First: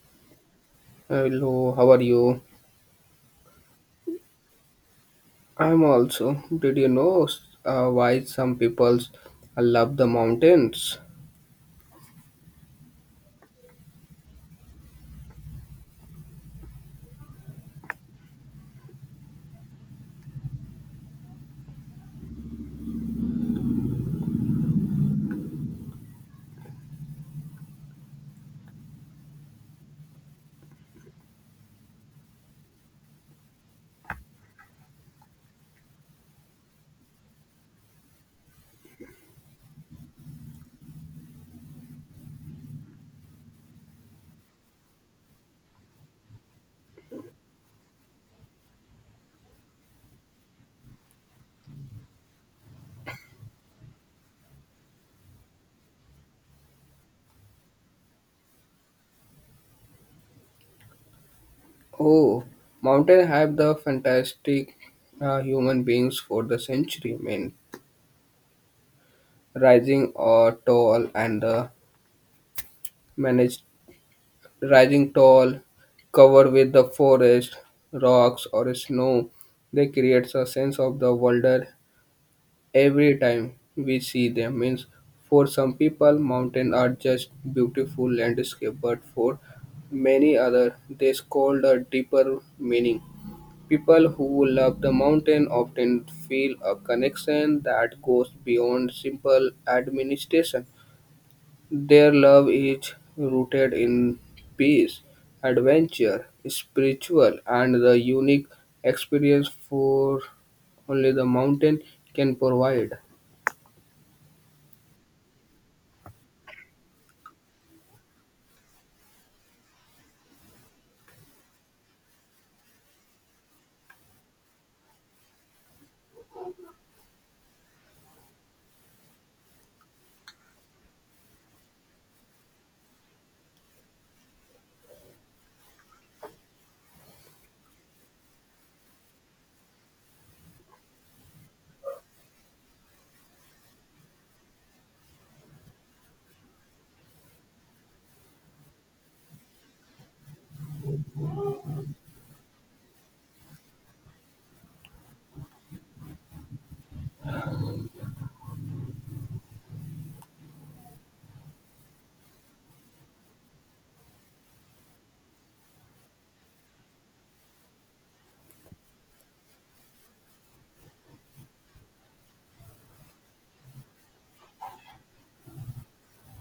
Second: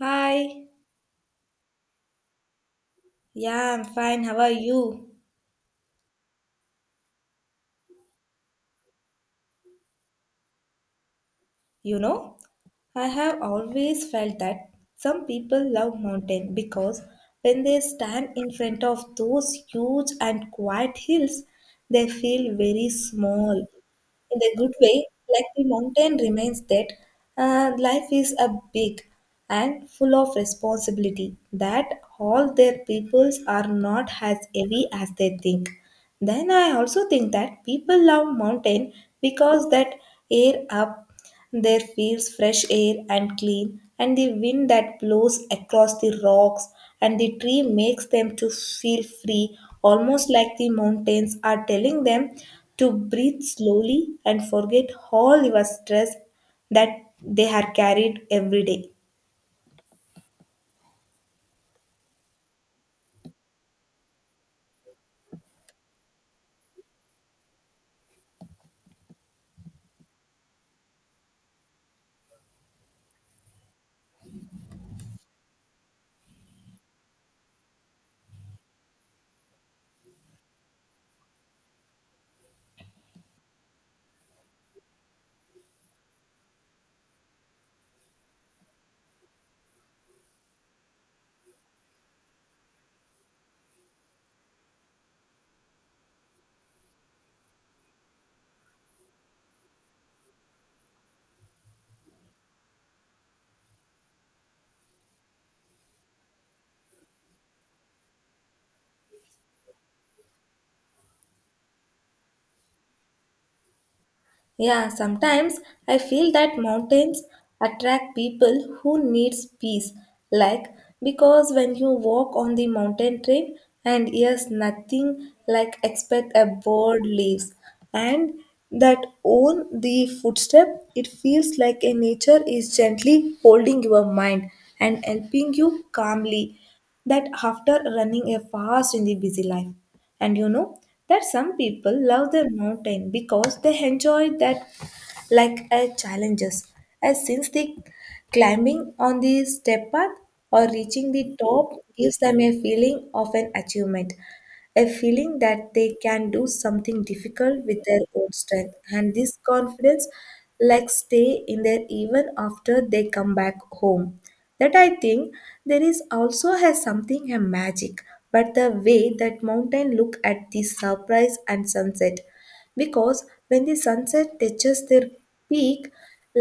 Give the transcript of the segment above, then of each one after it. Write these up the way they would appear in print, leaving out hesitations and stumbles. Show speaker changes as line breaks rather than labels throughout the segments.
Hi.
Hello, how are you?
Yeah, I'm fine. How are you?
I'm also. Did you know why some people love the mountains?
You know, I have always felt that some people love mountain because when they stand in front of those huge and quiet hills, they feel very small. In a good way, like the mountain reminds that life is a big and full of responsibility, that all their peoples are not as heavy as they think. Then I also think that people love mountain because that air up there feels fresh air and clean, and the wind that blows across the rocks and the tree makes them to feel free, almost like the mountains are telling them to breathe slowly and forget all your stress that they have carried every day.
Oh, mountain have the fantastic human beings for the century. Man, rising or tall and managed rising tall, covered with the forest, rocks or snow, they creates a sense of the wonder every time we see them means for some people mountains are just beautiful landscape but for many other they hold a deeper meaning. People who love the mountain often feel a connection that goes beyond simple administration. Their love is rooted in peace, adventure, spiritual and the unique experience for only the mountain can provide.
Yeah, sometimes I feel that mountains attract people who needs peace. Like, because when you walk on the mountain trail and hears nothing like expect a bird leaves and that own the footstep, it feels like a nature is gently holding your mind and helping you calmly that after running a fast in the busy life. And you know that some people love their mountain because they enjoy that like a challenges as since the climbing on the step path or reaching the top gives them a feeling of an achievement, a feeling that they can do something difficult with their own strength and this confidence like stay in there even after they come back home. That I think there is also has something a magic but the way that mountain look at the surprise and sunset, because when the sunset touches their peak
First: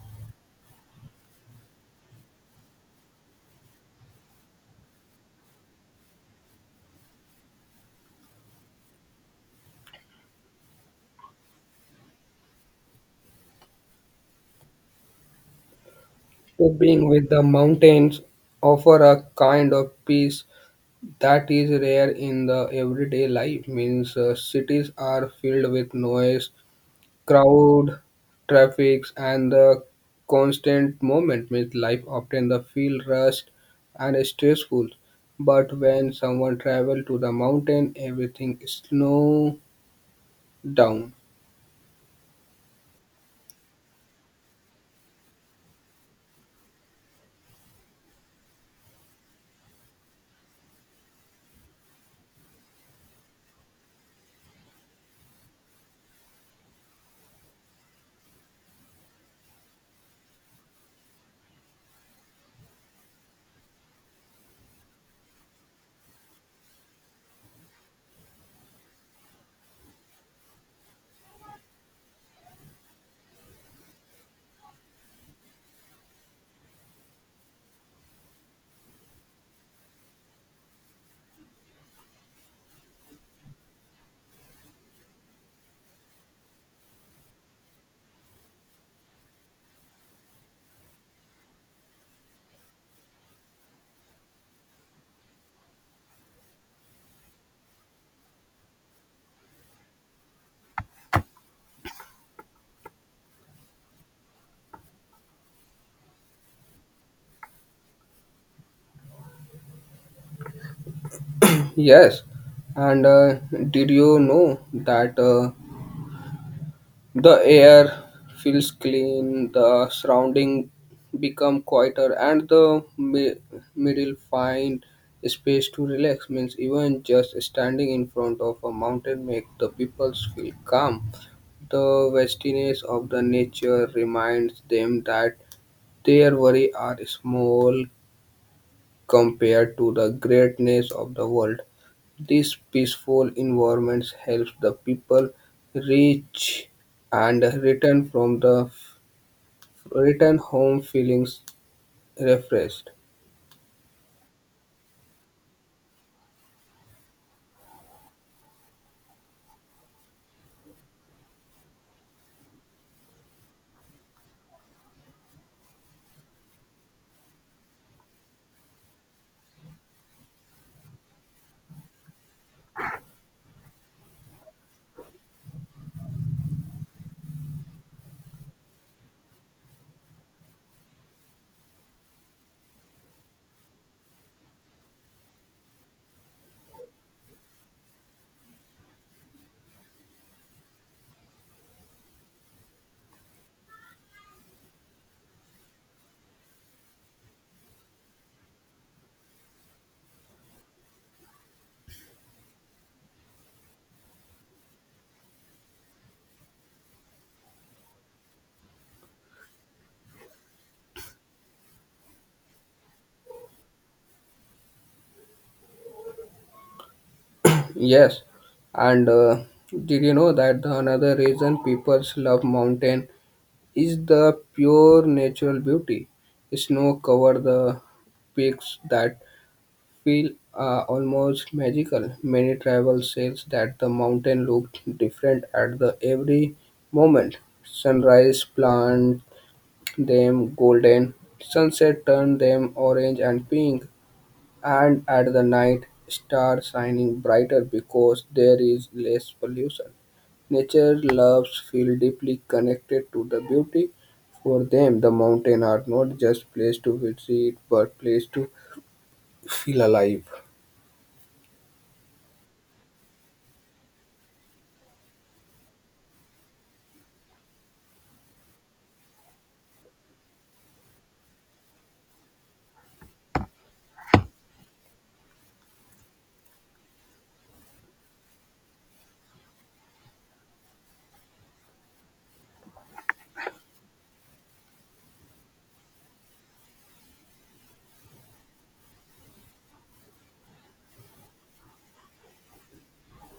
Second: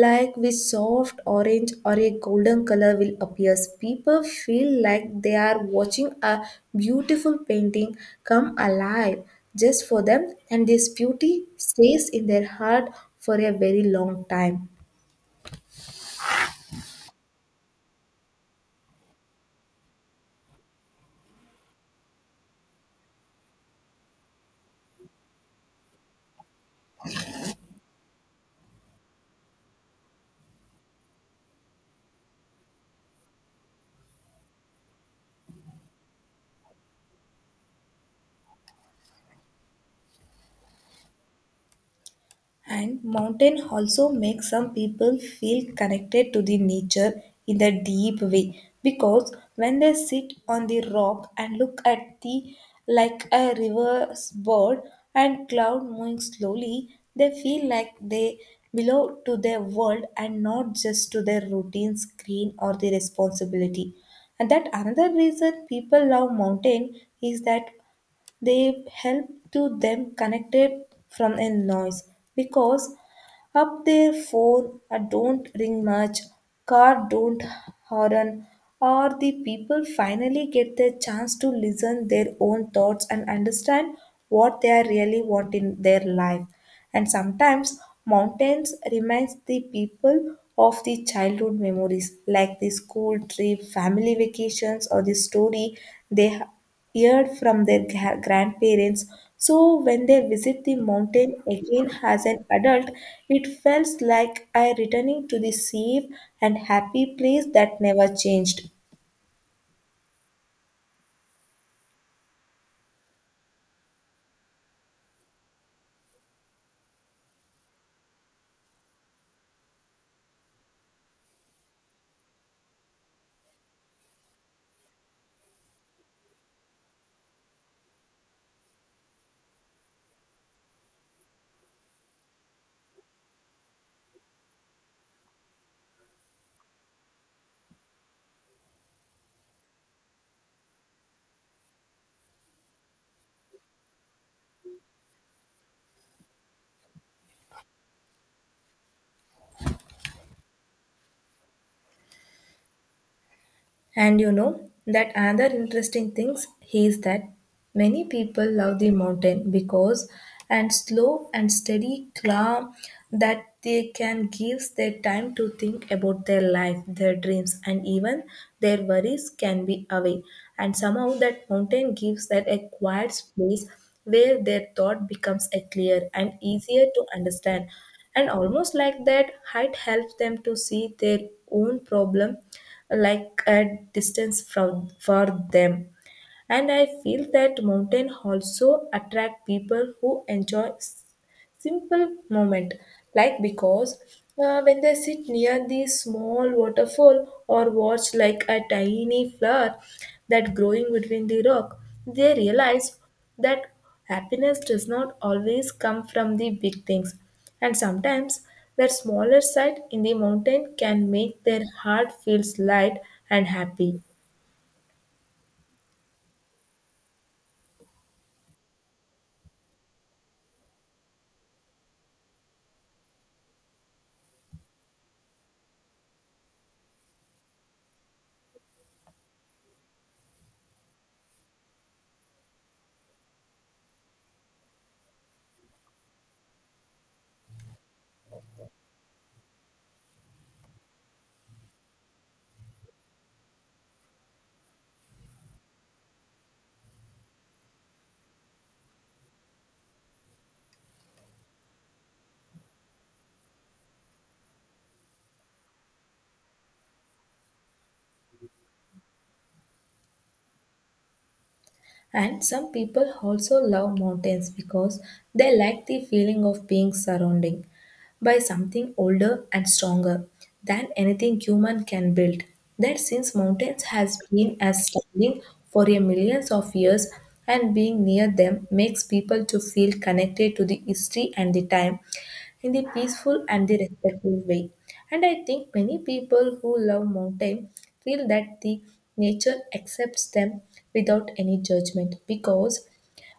like with soft orange or a golden color will appear, people feel like they are watching a beautiful painting come alive just for them, and this beauty stays in their heart for a very long time.
Trekking with the mountains offer a kind of peace that is rare in the everyday life. Means cities are filled with noise, crowd, traffic, and the constant movement. Means life often the feel rushed and stressful. But when someone travel to the mountain, everything slow down.
And mountain also make some people feel connected to the nature in a deep way because when they sit on the rock and look at the like a river's board and cloud moving slowly, they feel like they belong to their world and not just to their routine screen or the responsibility. And that another reason people love mountain is that they help to them connected from a noise, because up their phone don't ring much, car don't horn, or the people finally get the chance to listen their own thoughts and understand what they are really want in their life. And sometimes mountains reminds the people of the childhood memories like the school trip, family vacations, or the story they heard from their grandparents. So when they visit the mountain again as an adult, it felt like I returning to the safe and happy place that never changed.
Yes, and did you know that? The air feels clean, the surrounding become quieter, and the middle find space to relax. Means even just standing in front of a mountain make the people feel calm. The vastness of the nature reminds them that their worry are small compared to the greatness of the world. These peaceful environments helps the people reach and return from the return home feelings refreshed.
And you know that another interesting things is that many people love the mountain because and slow and steady calm that they can give their time to think about their life, their dreams, and even their worries can be away. And somehow that mountain gives that a quiet space where their thought becomes a clear and easier to understand, and almost like that height helps them to see their own problem like at distance from for them. And I feel that mountain also attract people who enjoy simple moment, like because when they sit near the small waterfall or watch like a tiny flower that growing between the rock, they realize that happiness does not always come from the big things, and sometimes that smaller sight in the mountain can make their heart feels light and happy.
Yes, and did you know that the another reason people love mountain is the pure natural beauty? Snow cover the peaks that feel almost magical. Many travel says that the mountain looked different at the every moment. Sunrise plant them golden, sunset turned them orange and pink, and at the night stars shining brighter because there is less pollution. Nature loves feel deeply connected to the beauty. For them, the mountain are not just place to visit, but place to feel alive.
And some people also love mountains because they like the feeling of being surrounded by something older and stronger than anything human can build. That since mountains has been as standing for a millions of years, and being near them makes people to feel connected to the history and the time in the peaceful and the respectful way. And I think many people who love mountain feel that the nature accepts them without any judgment, because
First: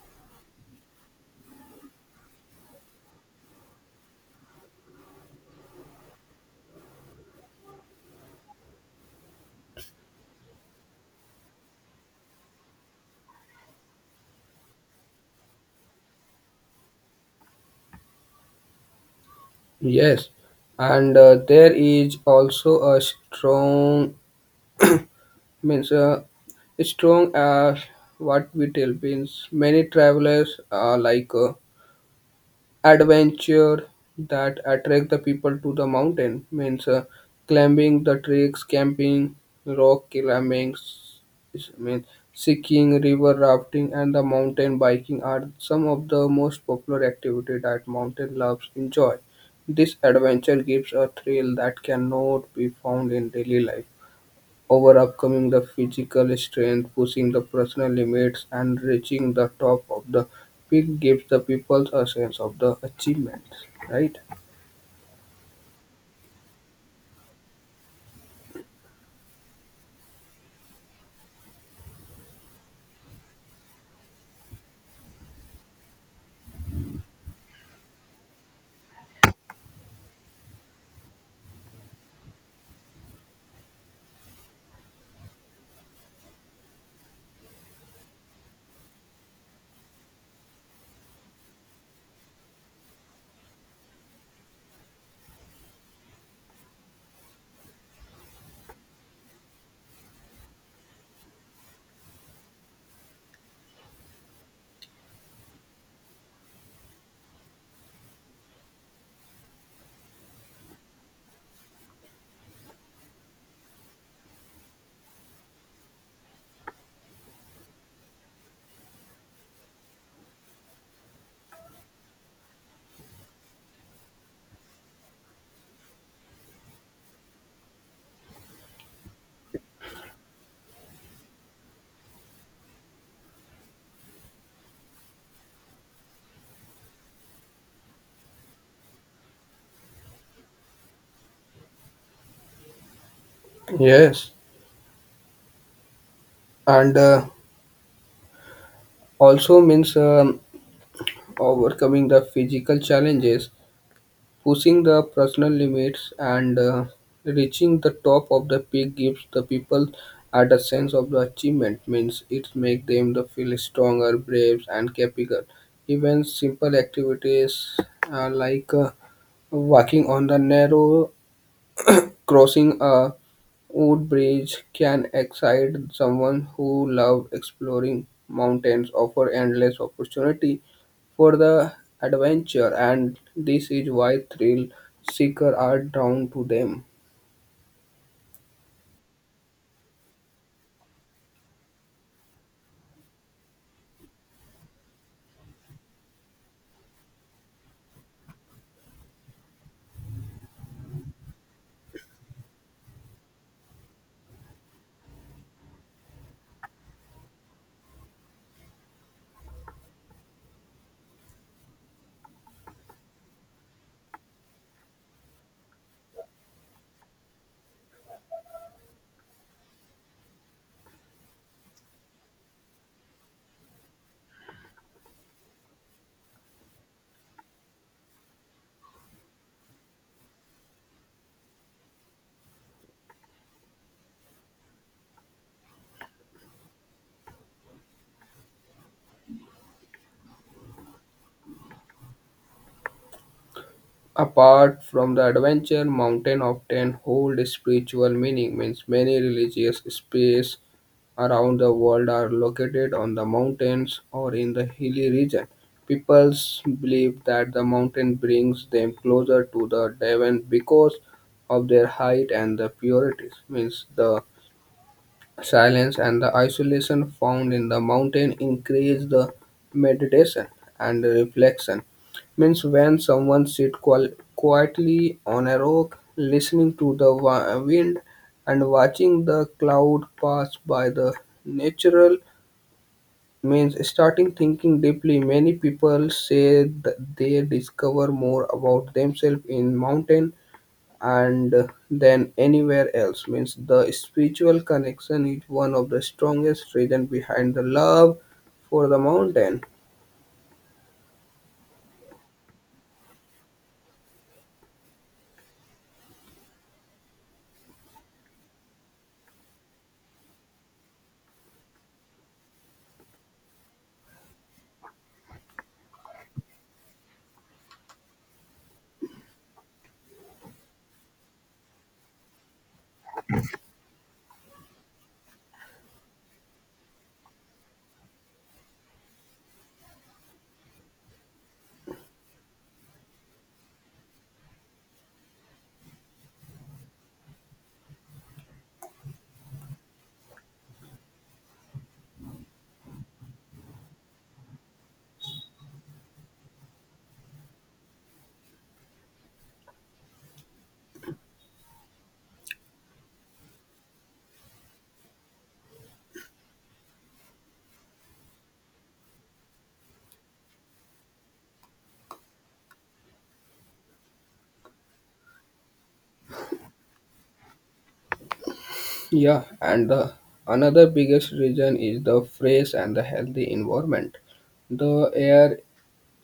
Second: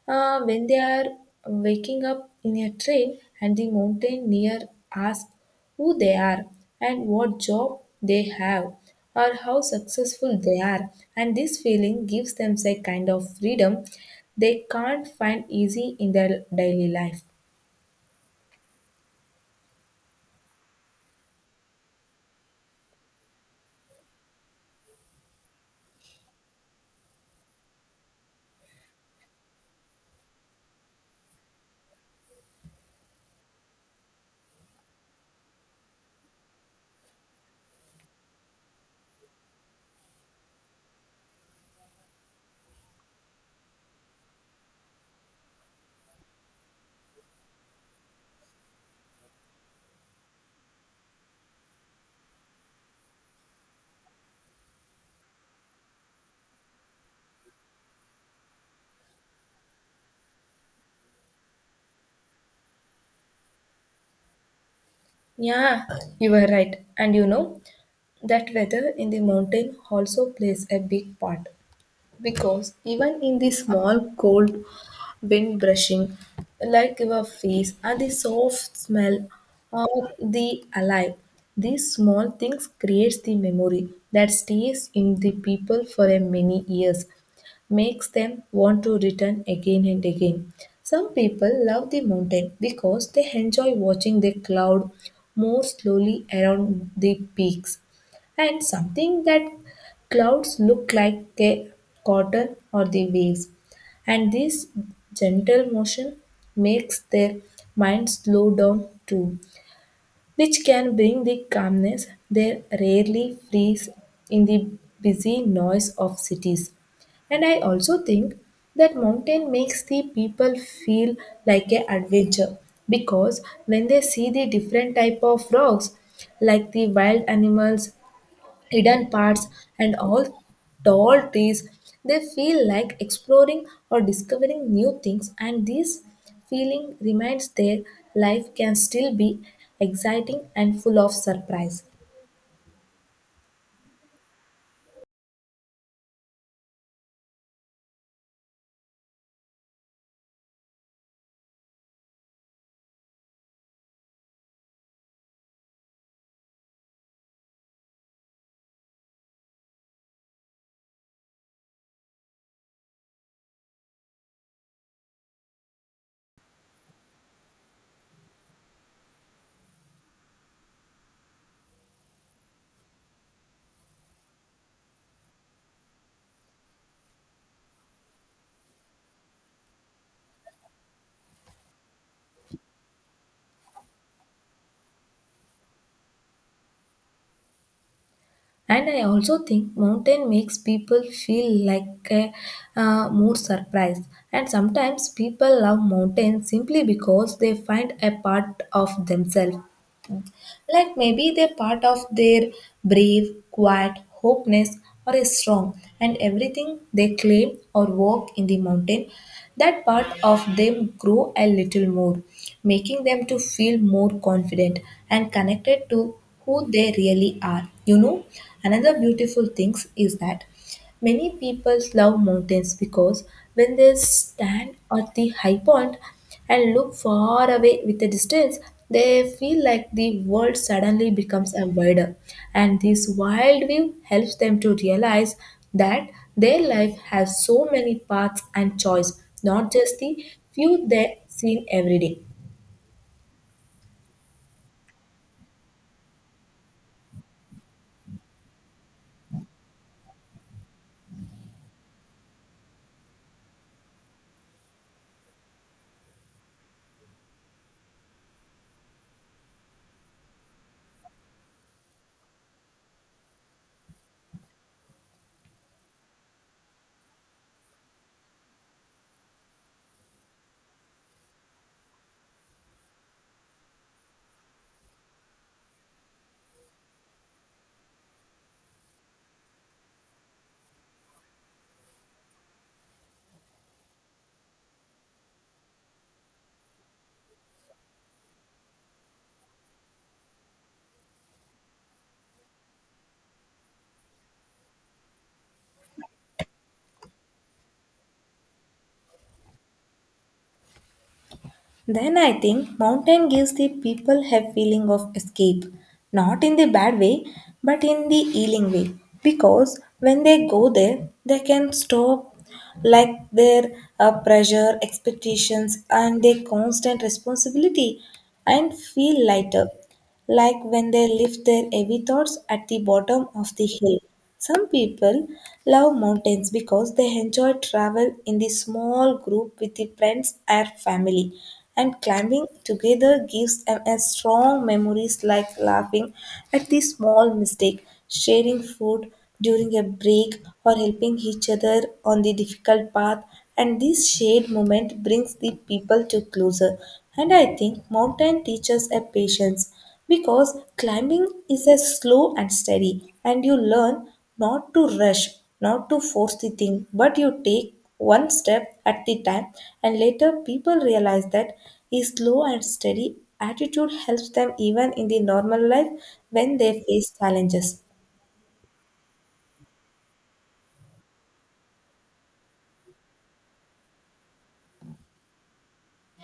when they are waking up in a train and the mountaineer asks who they are and what job they have or how successful they are, and this feeling gives them a kind of freedom they can't find easy in their daily life.
Yes, and there is also a strong, means strong as what we tell, means many travelers like. Adventure that attract the people to the mountain, means climbing the treks, camping, rock climbing, means skiing, river rafting and the mountain biking are some of the most popular activity that mountain loves enjoy. This adventure gives a thrill that cannot be found in daily life. Overcoming the physical strength, pushing the personal limits, and reaching the top of the peak gives the people a sense of the achievement, right?
Yeah, you were right. And you know that weather in the mountain also plays a big part. Because even in the small cold wind brushing, like your face, and the soft smell of the alive, these small things creates the memory that stays in the people for a many years, makes them want to return again and again. Some people love the mountain because they enjoy watching the cloud more slowly around the peaks, and something that clouds look like the cotton or the waves, and this gentle motion makes their mind slow down too, which can bring the calmness they rarely freeze in the busy noise of cities. And I also think that mountain makes the people feel like an adventure because when they see the different type of rocks like the wild animals, hidden parts, and all tall trees, they feel like exploring or discovering new things, and this feeling reminds their life can still be exciting and full of surprise.
Yes, and also means overcoming the physical challenges, pushing the personal limits and reaching the top of the peak gives the people at a sense of the achievement, means it makes them the feel stronger, brave and capable. Even simple activities like walking on the narrow, crossing a wood bridge can excite someone who loves exploring. Mountains offer endless opportunity for the adventure, and this is why thrill seekers are drawn to them.
And I also think mountain makes people feel like a, more surprised. And sometimes people love mountains simply because they find a part of themselves. Like maybe they're part of their brave, quiet, hopeless, or a strong, and everything they claim or walk in the mountain, that part of them grow a little more, making them to feel more confident and connected to who they really are. You know, another beautiful thing is that many people love mountains because when they stand at the high point and look far away with the distance, they feel like the world suddenly becomes a wider. And this wild view helps them to realize that their life has so many paths and choice, not just the few they see every day.
Apart from the adventure, mountain often hold spiritual meaning, means many religious space around the world are located on the mountains or in the hilly region. People believe that the mountain brings them closer to the divine because of their height and the purities. Means the silence and the isolation found in the mountain increase the meditation and reflection. Means when someone sit quietly on a rock, listening to the wind and watching the cloud pass by the natural, means starting thinking deeply. Many people say that they discover more about themselves in mountain and than anywhere else. Means the spiritual connection is one of the strongest reason behind the love for the mountain.
Then I think mountain gives the people a feeling of escape, not in the bad way, but in the healing way. Because when they go there, they can stop like their pressure, expectations, and their constant responsibility and feel lighter, like when they lift their heavy thoughts at the bottom of the hill. Some people love mountains because they enjoy travel in the small group with the friends or family, and climbing together gives them a strong memories like laughing at the small mistake, sharing food during a break, or helping each other on the difficult path. And this shared moment brings the people to closer. And I think mountain teaches a patience because climbing is a slow and steady, and you learn not to rush, not to force the thing, but you take one step at the time. And later people realize that a slow and steady attitude helps them even in the normal life when they face challenges.
Yeah, and the another biggest reason is the fresh and the healthy environment. The air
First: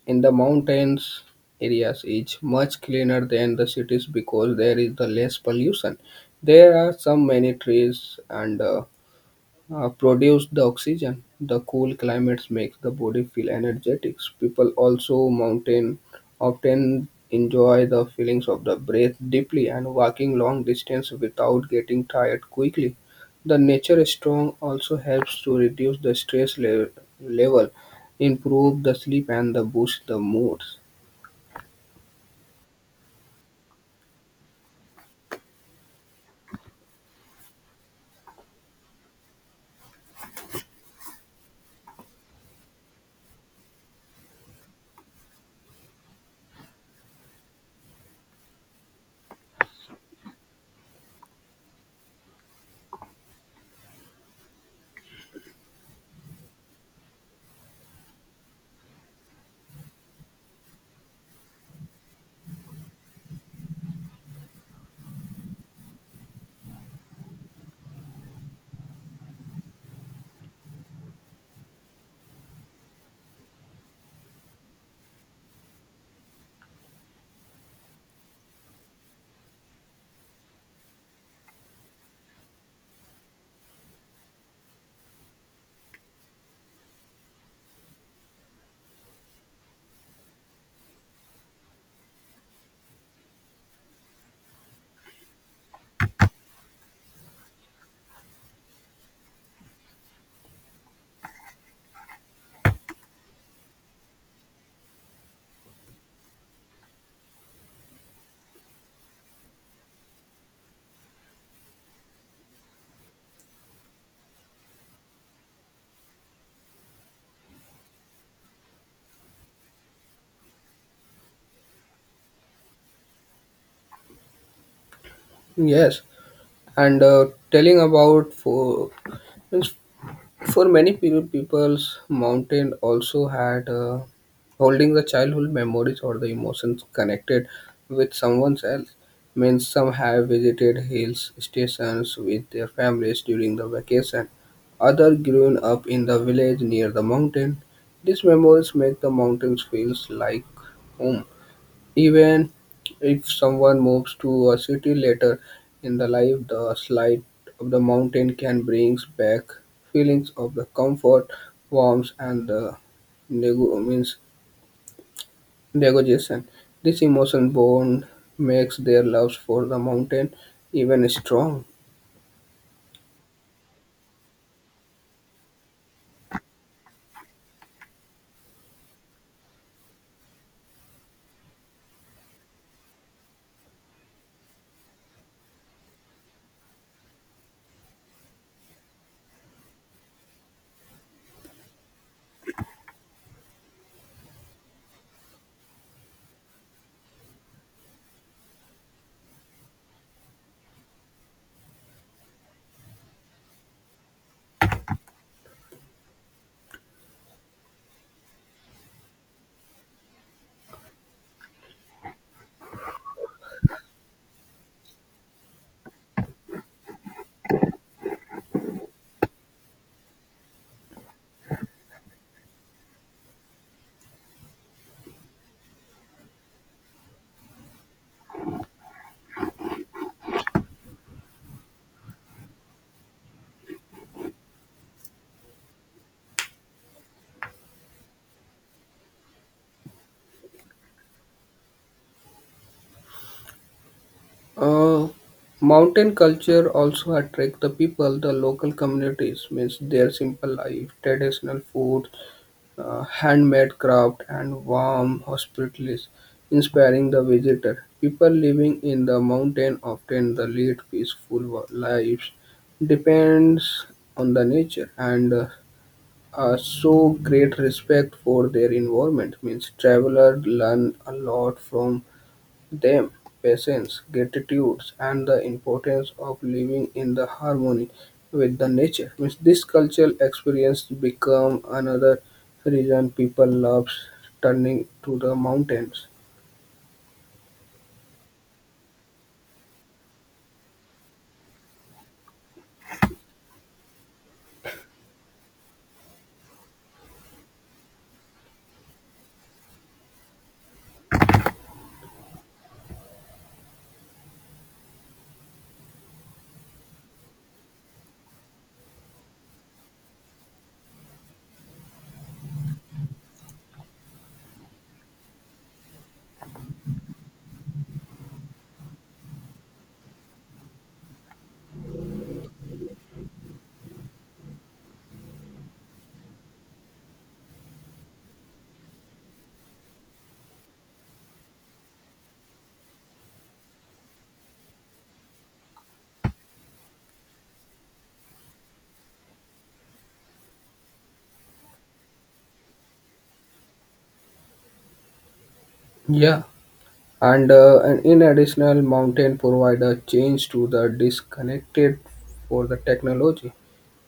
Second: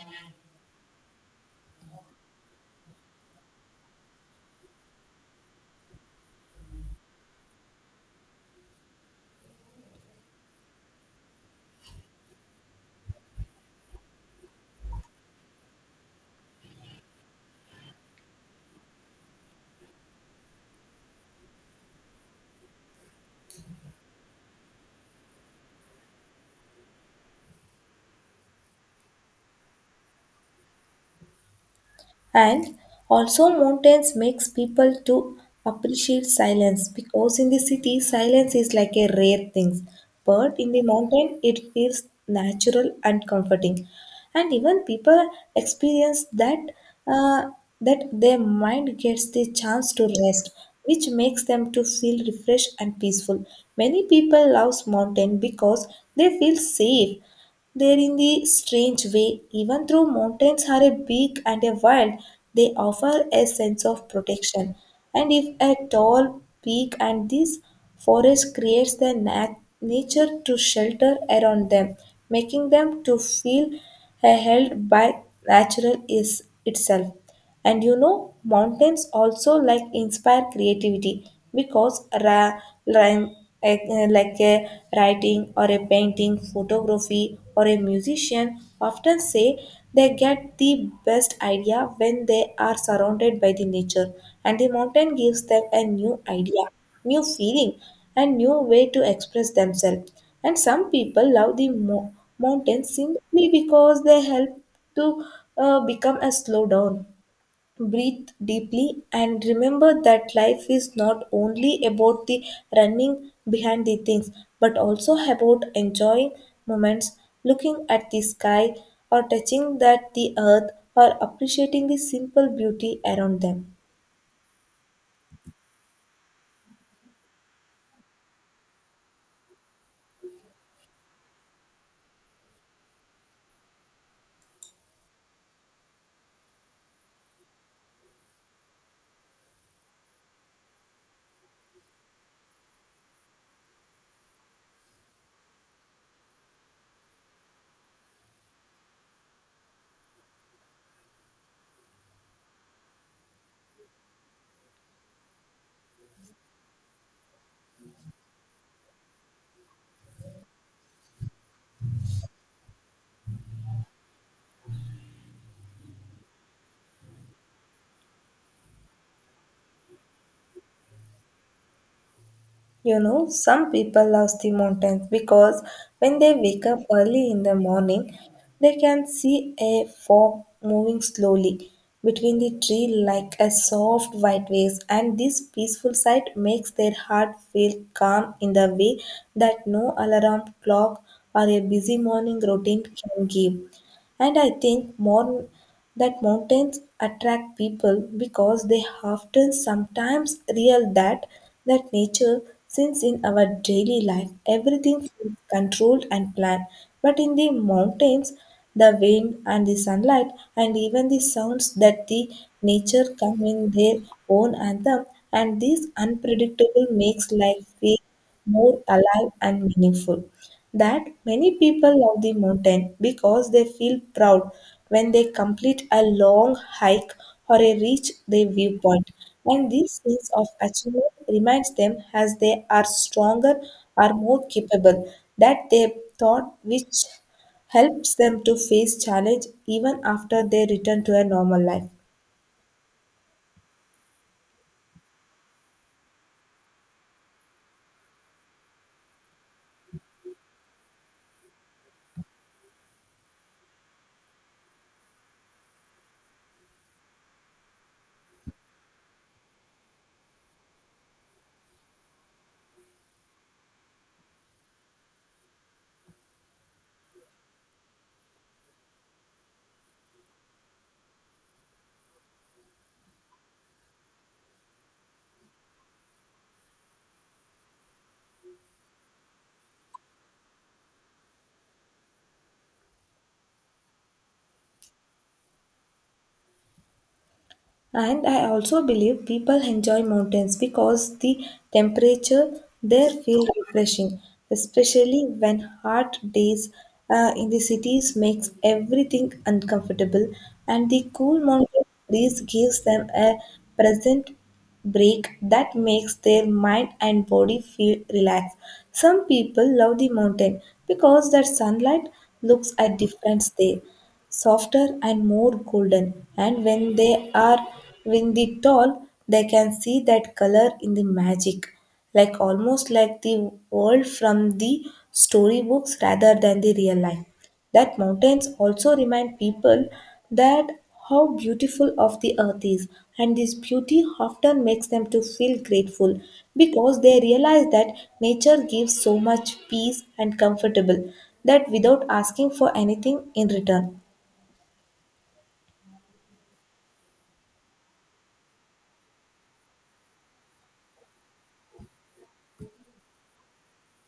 in the mountains areas is much cleaner than the cities because there is the less pollution. There are some many trees and produce the oxygen. The cool climates makes the body feel energetic. People also mountain often enjoy the feelings of the breath deeply and walking long distance without getting tired quickly. The nature strong also helps to reduce the stress level, improve the sleep and the boost the moods.
And also mountains makes people to appreciate silence, because in the city silence is like a rare thing. But in the mountain it feels natural and comforting. And even people experience that uh, that their mind gets the chance to rest, which makes them to feel refreshed and peaceful. Many people love mountain because they feel safe there, in the strange way, even though mountains are a big and a wild, they offer a sense of protection. And if a tall peak and this forest creates the nature to shelter around them, making them to feel held by natural is itself. And you know, mountains also like inspire creativity because line- like a writing or a painting, photography or a musician often say they get the best idea when they are surrounded by the nature, and the mountain gives them a new idea, new feeling, and new way to express themselves. And some people love the mountains simply because they help to become a slow down, breathe deeply and remember that life is not only about the running behind the things, but also about enjoying moments, looking at the sky, or touching that the earth, or appreciating the simple beauty around them.
Yes, and telling about for many people, peoples, mountain also had holding the childhood memories or the emotions connected with someone else. Means some have visited hill stations with their families during the vacation. Others grew up in the village near the mountain. These memories make the mountains feels like home. Even if someone moves to a city later in the life, the sight of the mountain can bring back feelings of the comfort, warmth, and the means negotiation. This emotion bond makes their love for the mountain even strong.
Some people love the mountains because when they wake up early in the morning, they can see a fog moving slowly between the tree like a soft white waves, and this peaceful sight makes their heart feel calm in the way that no alarm clock or a busy morning routine can give. And I think more that mountains attract people because they often sometimes real that nature, since in our daily life everything feels controlled and planned, but in the mountains the wind and the sunlight and even the sounds that the nature come in their own anthem, and this unpredictable makes life feel more alive and meaningful. That many people love the mountain because they feel proud when they complete a long hike or a reach their viewpoint. And this sense of achievement reminds them as they are stronger or more capable that they thought, which helps them to face challenge even after they return to a normal life.
Uh, Mountain culture also attract the people, the local communities, means their simple life, traditional food, handmade craft, and warm hospitalities, inspiring the visitor. People living in the mountain often the lead peaceful lives, depends on the nature and so great respect for their environment, means traveler learn a lot from them patience, gratitude, and the importance of living in the harmony with the nature. Means this cultural experience become another reason people love turning to the mountains.
And I also believe people enjoy mountains because the temperature there feel refreshing, especially when hot days in the cities makes everything uncomfortable, and the cool mountain breeze gives them a present break that makes their mind and body feel relaxed. Some people love the mountain because their sunlight looks at different there, softer and more golden. And when they are windy tall, they can see that color in the magic, like almost like the world from the storybooks rather than the real life. That mountains also remind people that how beautiful of the earth is, and this beauty often makes them to feel grateful because they realize that nature gives so much peace and comfortable that without asking for anything in return.
Yeah, and in additional, mountain provide a change to the disconnected for the technology.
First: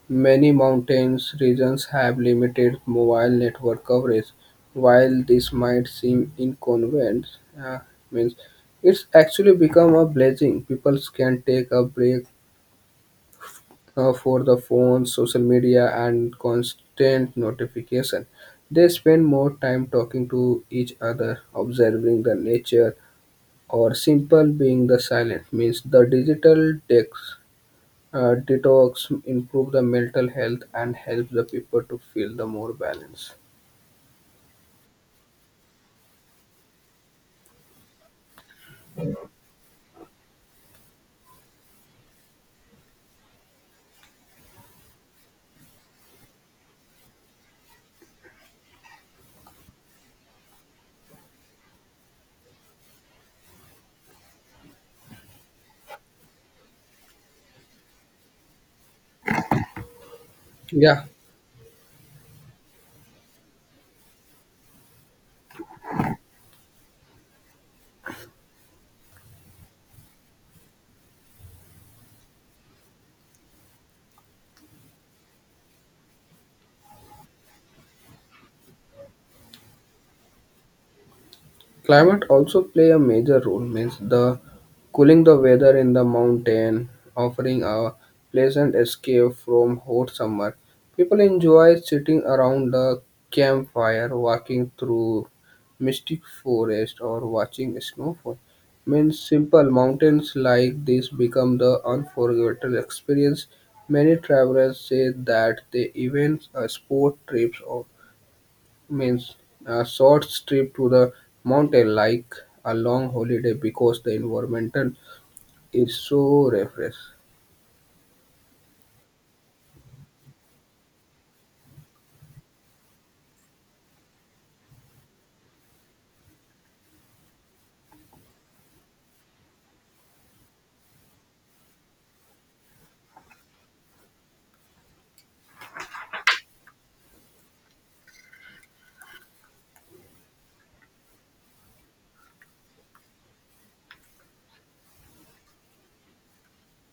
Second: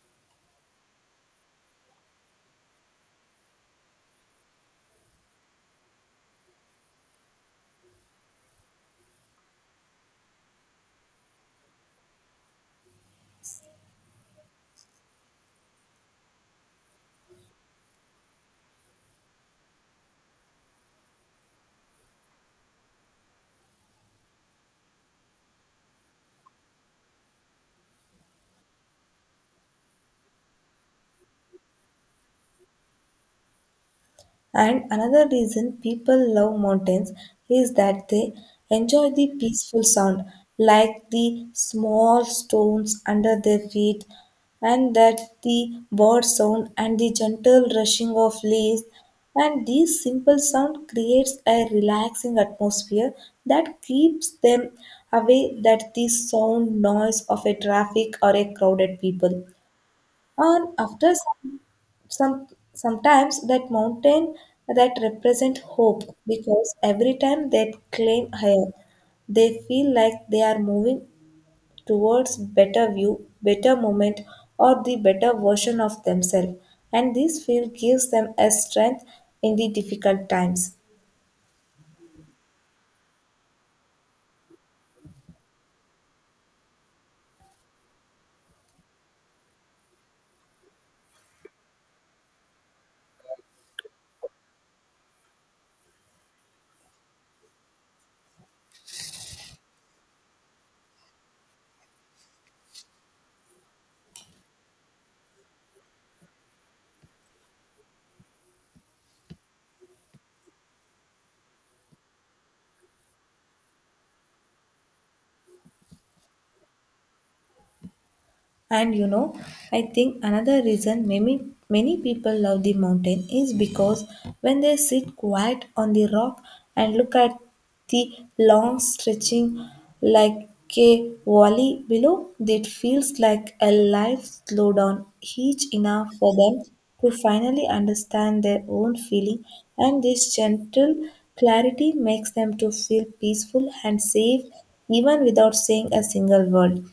Many mountainous regions have limited mobile network coverage. While this might seem inconvenient, uh, means it's actually become a blessing. People can take a break for the phone, social media, and constant notification. They spend more time talking to each other, observing the nature, or simple being the silent. Means the digital decks detox improve the mental health and help the people to feel the more balance.
And another reason people love mountains is that they enjoy the peaceful sound, like the small stones under their feet, and that the bird sound and the gentle rushing of leaves. And this simple sound creates a relaxing atmosphere that keeps them away that the sound noise of a traffic or a crowded people. And
Yeah,
after some sometimes that mountain that represent hope, because every time they climb higher, they feel like they are moving towards better view, better moment, or the better version of themselves. And this feel gives them a strength in the difficult times.
climate also play a major role, means the cooling the weather in the mountain, offering a pleasant escape from hot summer. People enjoy sitting around the campfire, walking through mystic forest or watching snowfall. Means simple mountains like this become the unforgettable experience. Many travelers say that they even sport trips or means a short trip to the mountain like a long holiday because the environment is so refresh.
And I think another reason many people love the mountain is because when they sit quiet on the rock and look at the long stretching like a valley below, it feels like a life slowed down each enough for them to finally understand their own feeling, and this gentle clarity makes them to feel peaceful and safe even without saying a single word.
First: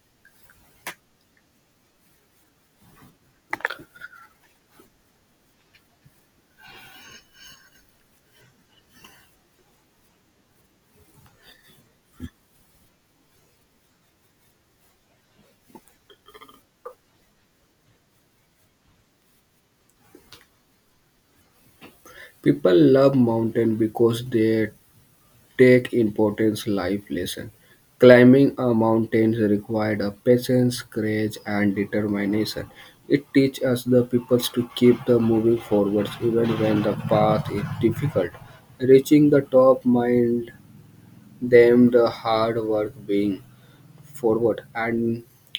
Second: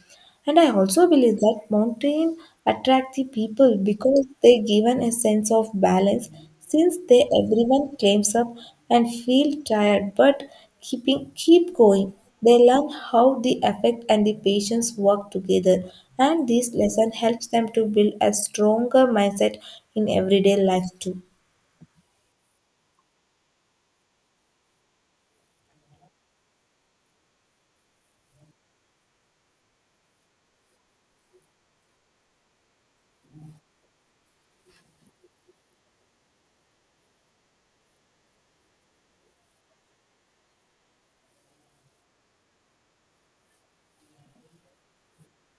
And I also believe that mountain attract the people because they given a sense of balance, since they everyone climbs up and feel tired but keep going. They learn how the effect and the patience work together, and this lesson helps them to build a stronger mindset in everyday life too.
People love mountain because they take important life lesson. Climbing a mountain required a patience, courage, and determination. It teaches us the peoples to keep the moving forwards even when the path is difficult. Reaching the top mind them the hard work being forward, and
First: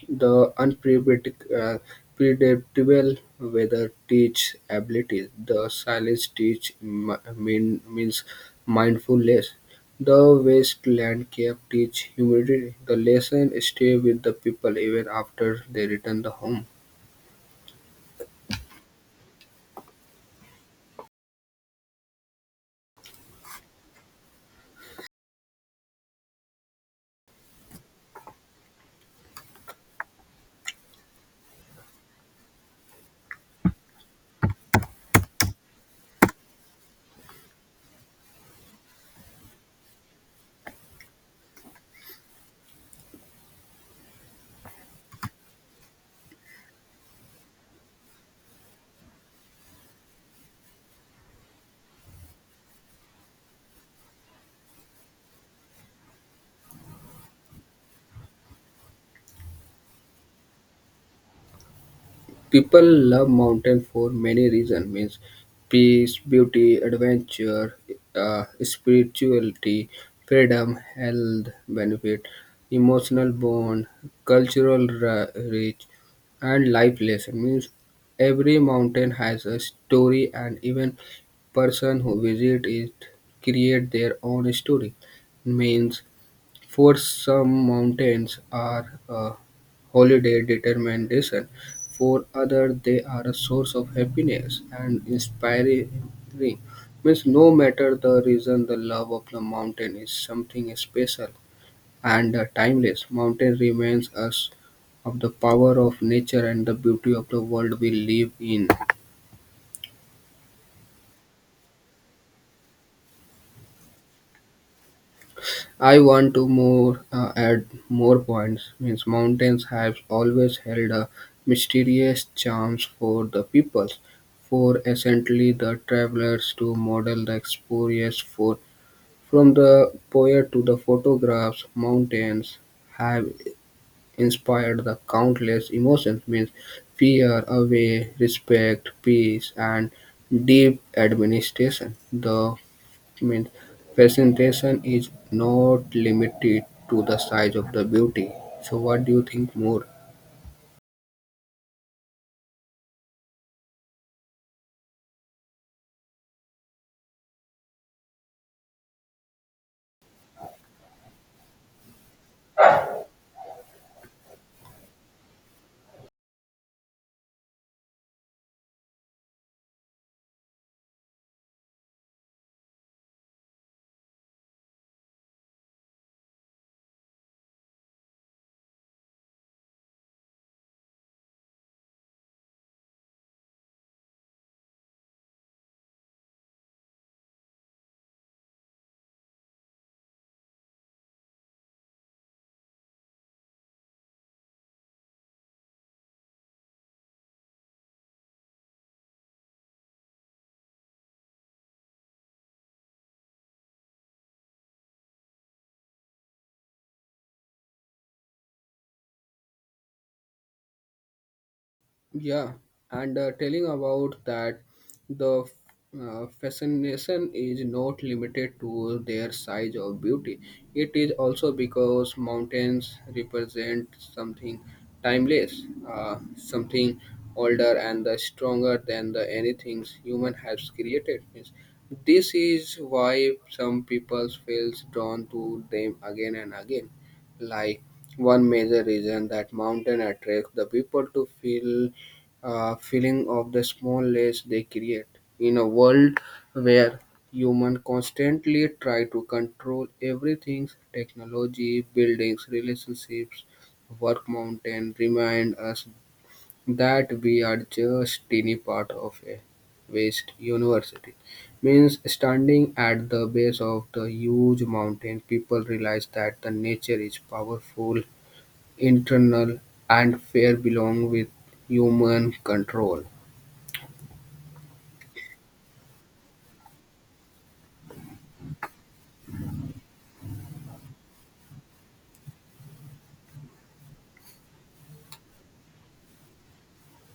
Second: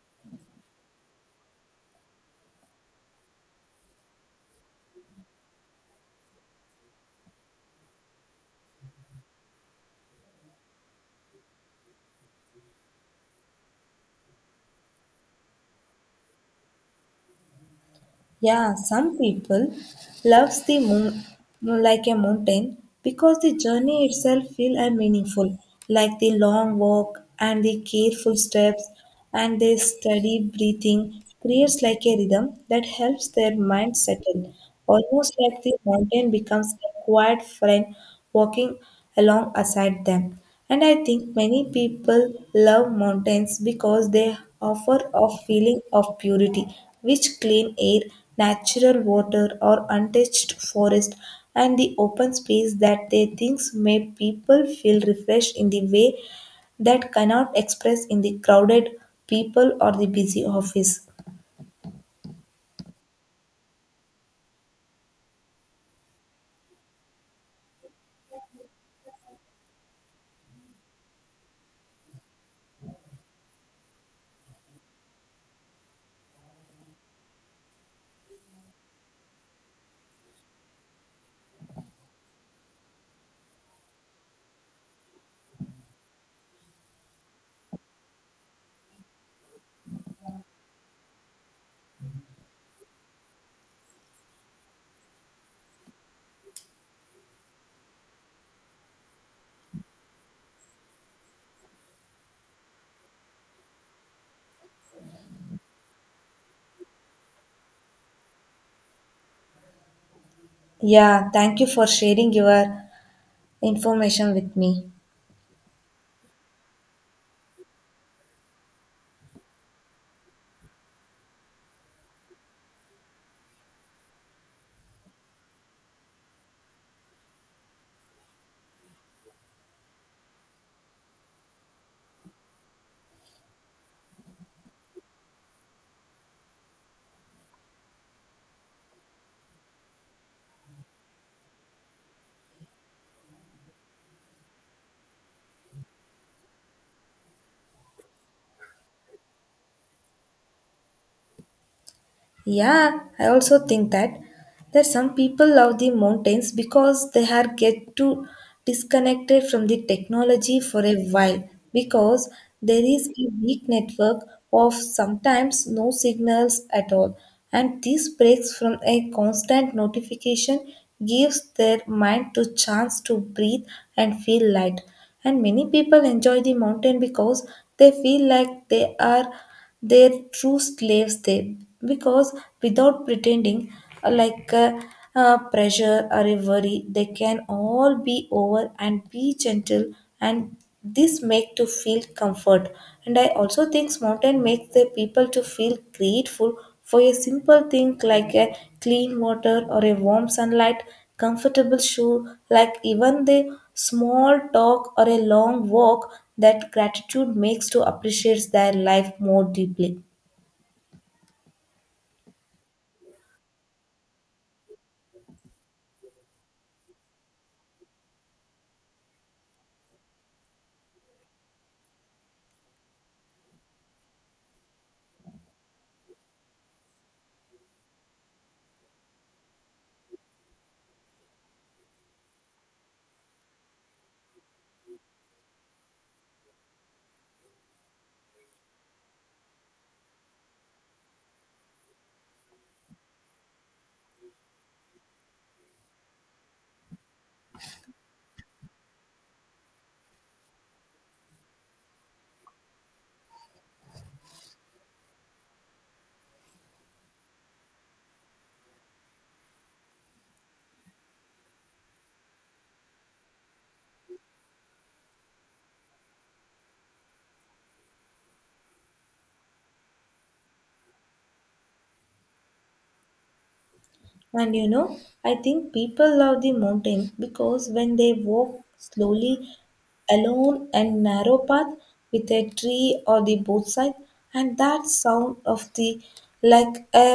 the unpredictable predictable weather teach abilities. The silence teach means mindfulness. The wasteland landscape teach humility. The lesson stay with the people even after they return the home.
Yeah, some people loves the moon like a mountain because the journey itself feel and meaningful, like the long walk and the careful steps and the steady breathing creates like a rhythm that helps their mind settle. Almost like the mountain becomes a quiet friend walking along aside them. And I think many people love mountains because they offer a feeling of purity, which clean air, natural water, or untouched forest, and the open space that they think make people feel refreshed in the way that cannot express in the crowded people or the busy office.
People love mountain for many reasons, means peace, beauty, adventure, spirituality, freedom, health benefit, emotional bond, cultural reach, and life lesson. Means every mountain has a story and even person who visit it create their own story. Means for some, mountains are a holiday determination. For others, they are a source of happiness and inspiring. Means no matter the reason, the love of the mountain is something special and timeless. Mountain reminds us of the power of nature and the beauty of the world we live in.
Yeah, thank you for sharing your information with me.
I want to more add more points. Means mountains have always held a mysterious charms for the peoples, for essentially the travelers to model the experience for from the poet to the photographs. Mountains have inspired the countless emotions. Means fear, away, respect, peace, and deep administration. The means presentation is not limited to the size of the beauty, so what do you think more?
Yeah, I also think that some people love the mountains because they are get to disconnected from the technology for a while, because there is a weak network of sometimes no signals at all, and these breaks from a constant notification gives their mind to chance to breathe and feel light. And many people enjoy the mountain because they feel like they are their true slaves they, because without pretending, like pressure or a worry they can all be over and be gentle, and this make to feel comfort. And I also think mountain makes the people to feel grateful for a simple thing like a clean water or a warm sunlight, comfortable shoe, like even they small talk or a long walk, that gratitude makes to appreciate their life more deeply.
Yeah, and telling about that the fascination is not limited to their size or beauty. It is also because mountains represent something timeless, something older and stronger than the anything human has created. Means this is why some people feels drawn to them again and again. Like one major reason that mountain attracts the people to feel feeling of the small less they create. In a world where humans constantly try to control everything, technology, buildings, relationships, work, mountain remind us that we are just tiny part of a vast university. Means standing at the base of the huge mountain, people realize that the nature is powerful, internal, and fair belong with human control.
And I think people love the mountain because when they walk slowly alone and narrow path with a tree or the both side, and that sound of the like a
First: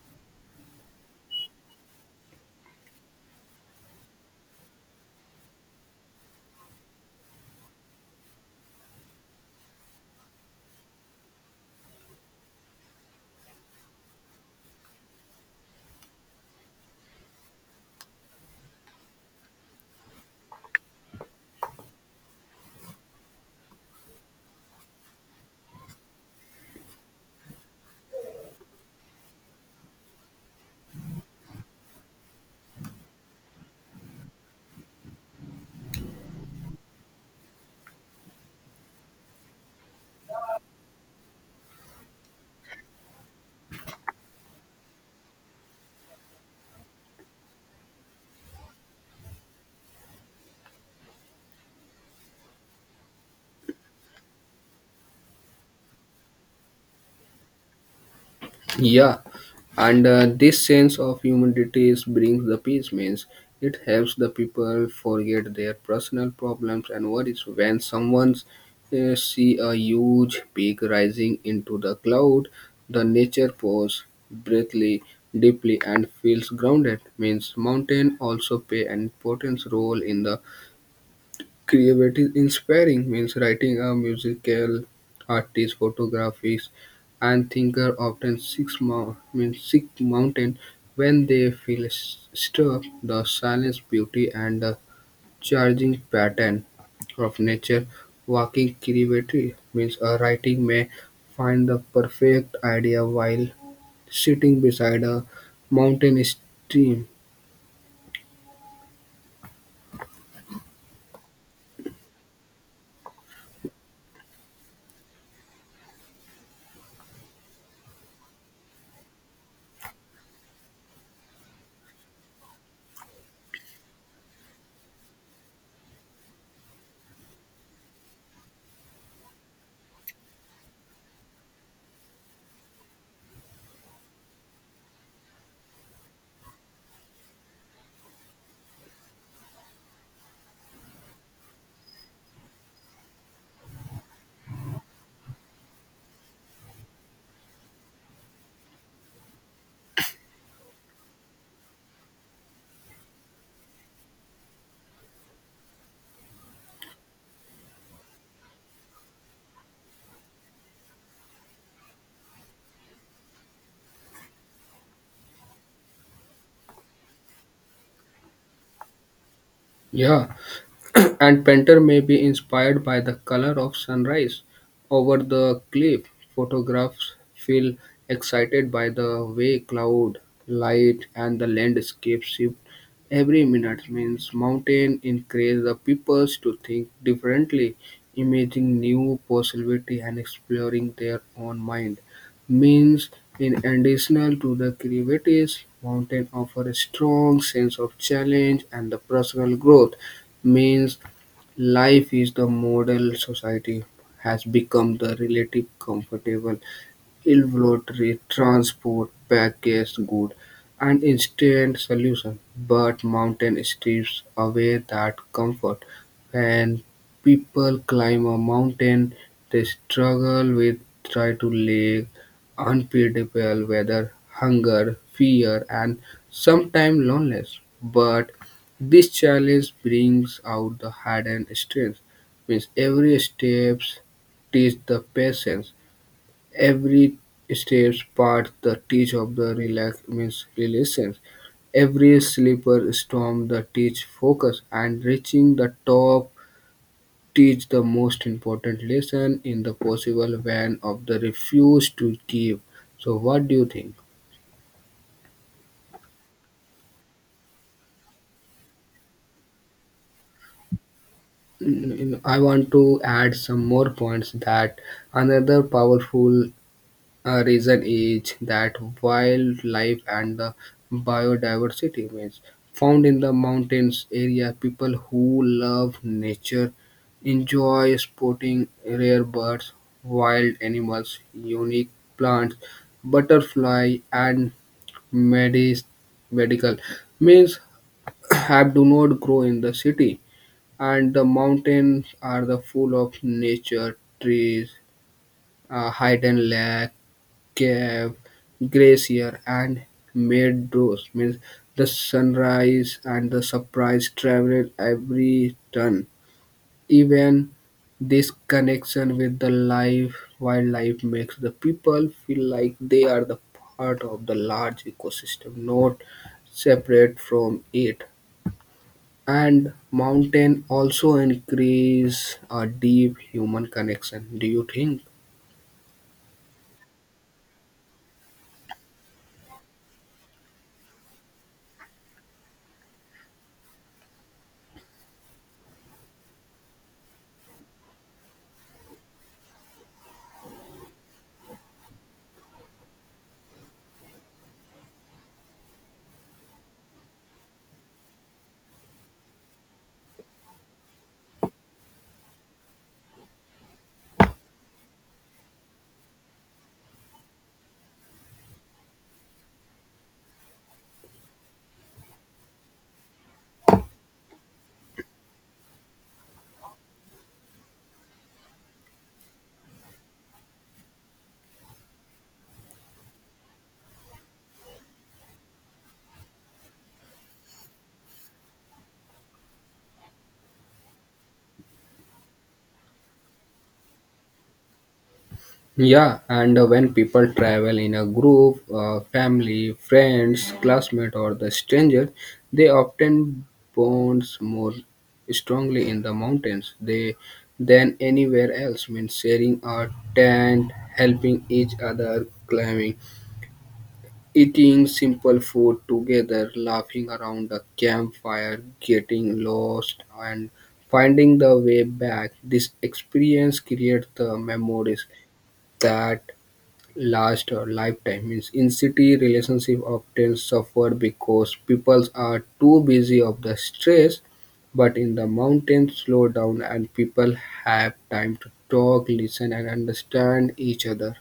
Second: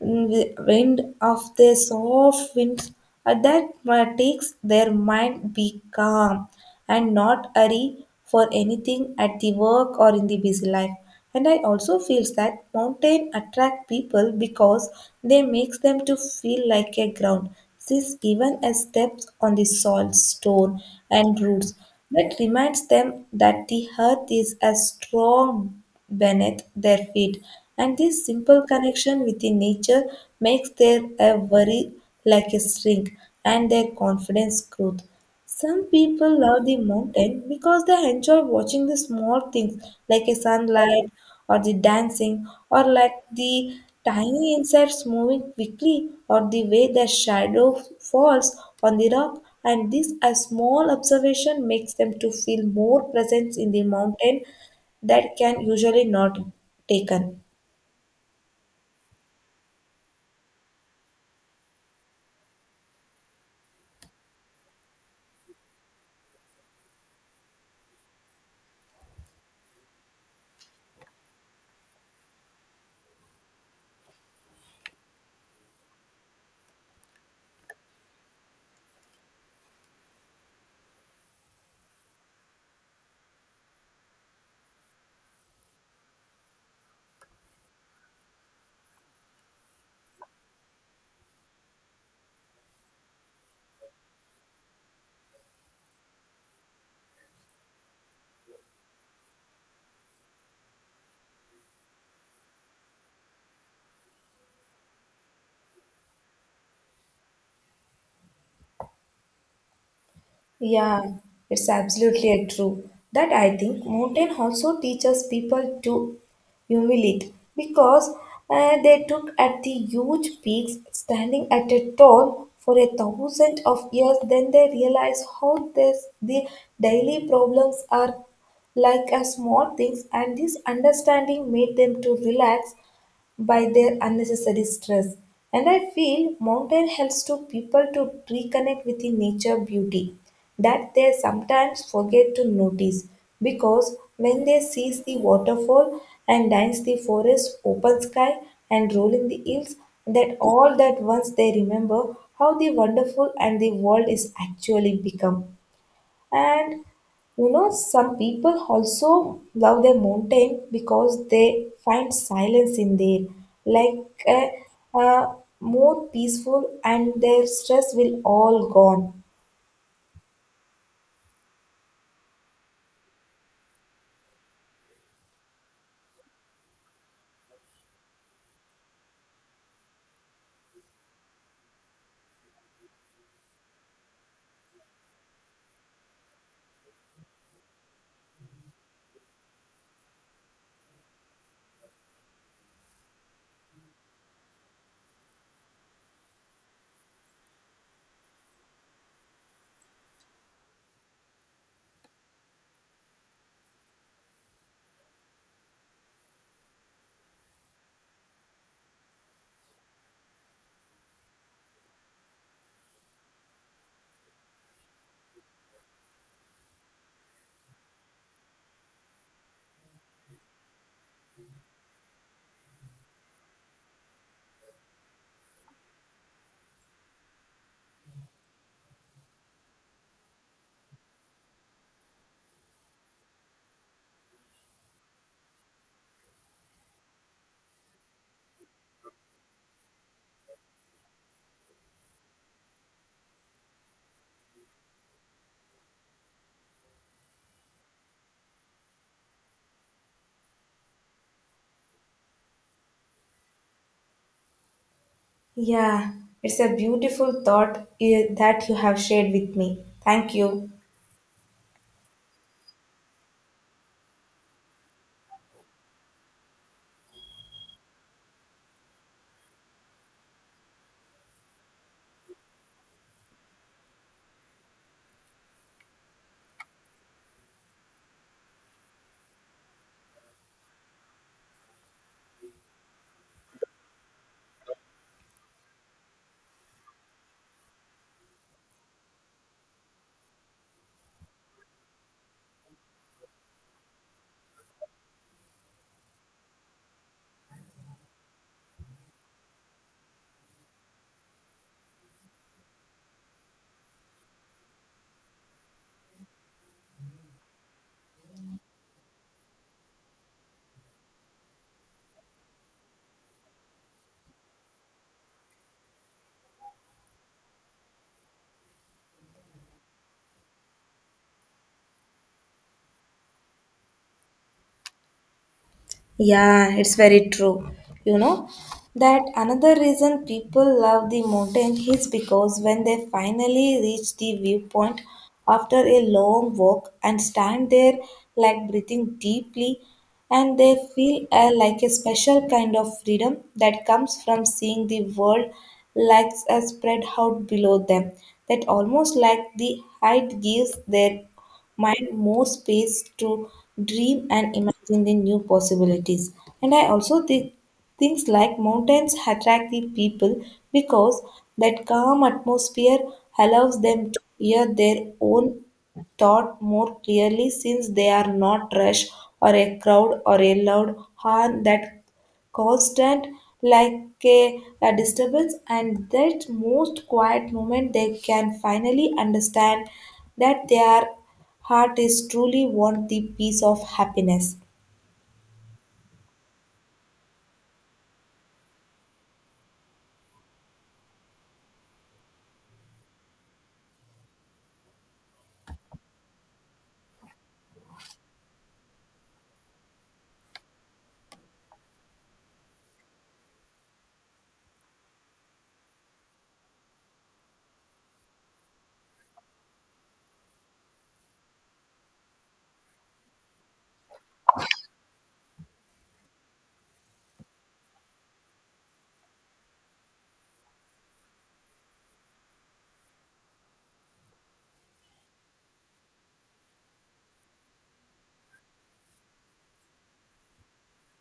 wind of the soft wind that takes their mind be calm and not hurry for anything at the work or in the busy life. And I also feels that mountain attract people because they makes them to feel like a ground. Since even a step on the soil, stone and roots that reminds them that the earth is as strong beneath their feet. And this simple connection with the nature makes their a worry like a string, and their confidence growth. Some people love the mountain because they enjoy watching the small things like a sunlight or the dancing or like the tiny insects moving quickly or the way their shadow falls on the rock, and this a small observation makes them to feel more presence in the mountain that can usually not taken.
Yeah, and this sense of humanity is brings the peace, means it helps the people forget their personal problems and worries. When someone see a huge peak rising into the cloud, the nature pause breathly deeply and feels grounded. Means mountain also play an important role in the creative inspiring, means writing a musical artist, photographers, and thinker often seek, means seek mountain when they feel struck the silence, beauty, and the charging pattern of nature. Walking creativity means a writing may find the perfect idea while sitting beside a mountain stream.
Yeah, it's absolutely a true. That I think mountain also teaches people to humiliate because they took at the huge peaks standing at a tall for a thousand of years. Then they realize how this the daily problems are like a small things, and this understanding made them to relax by their unnecessary stress. And I feel mountain helps to people to reconnect with the nature beauty that they sometimes forget to notice, because when they sees the waterfall and dance the forest, open sky and rolling the hills, that all that once they remember how the wonderful and the world is actually become. And some people also love their mountain because they find silence in there, like a more peaceful, and their stress will all gone.
Yeah. And painter may be inspired by the color of sunrise over the cliff. Photographs feel excited by the way cloud, light, and the landscape shift every minute. Means mountain encourage the peoples to think differently, imagining new possibility and exploring their own mind. Means in addition to the creativity, mountain offer a strong sense of challenge and the personal growth means life is the model society has become the relative comfortable inventory, transport, packaged good and instant solution. But mountain strips away that comfort. When people climb a mountain, they struggle with try to live unpredictable weather, hunger, fear, and sometimes loneliness. But this challenge brings out the hidden strength. Means every steps teach the patience. Every step part the teach of the relax means relations. Every slipper storm the teach focus and reaching the top teach the most important lesson in the possible van of the refuse to give. So what do you think?
Yeah, it's a beautiful thought that you have shared with me. Thank you.
I want to add some more points that another powerful a reason is that wildlife and the biodiversity means found in the mountains area people who love nature enjoy spotting rare birds, wild animals, unique plants, butterfly, and medis- medical means have do not grow in the city, and the mountains are the full of nature trees, hidden lake, Cape, Glacier, and Meadows means the sunrise and the surprise travel every turn. Even this connection with the life wildlife makes the people feel like they are the part of the large ecosystem, not separate from it. And mountain also increase a deep human connection. Do you think?
Yeah, it's very true. You know, that another reason people love the mountain is because when they finally reach the viewpoint after a long walk and stand there like breathing deeply, and they feel like a special kind of freedom that comes from seeing the world like spread out below them, that almost like the height gives their mind more space to dream and imagine the new possibilities. And I also think things like mountains attract the people because that calm atmosphere allows them to hear their own thought more clearly, since they are not rushed or a crowd or a loud horn that constant like a disturbance, and that most quiet moment they can finally understand that their heart is truly want the peace of happiness.
Yeah, and when people travel in a group, family, friends, classmate, or the stranger, they often bonds more strongly in the mountains they, than anywhere else. Means sharing a tent, helping each other climbing, eating simple food together, laughing around the campfire, getting lost, and finding the way back. This experience creates the memories that last a lifetime. Means in city, relationship often suffer because people are too busy of the stress. But in the mountains, slow down and people have time to talk, listen, and understand each other.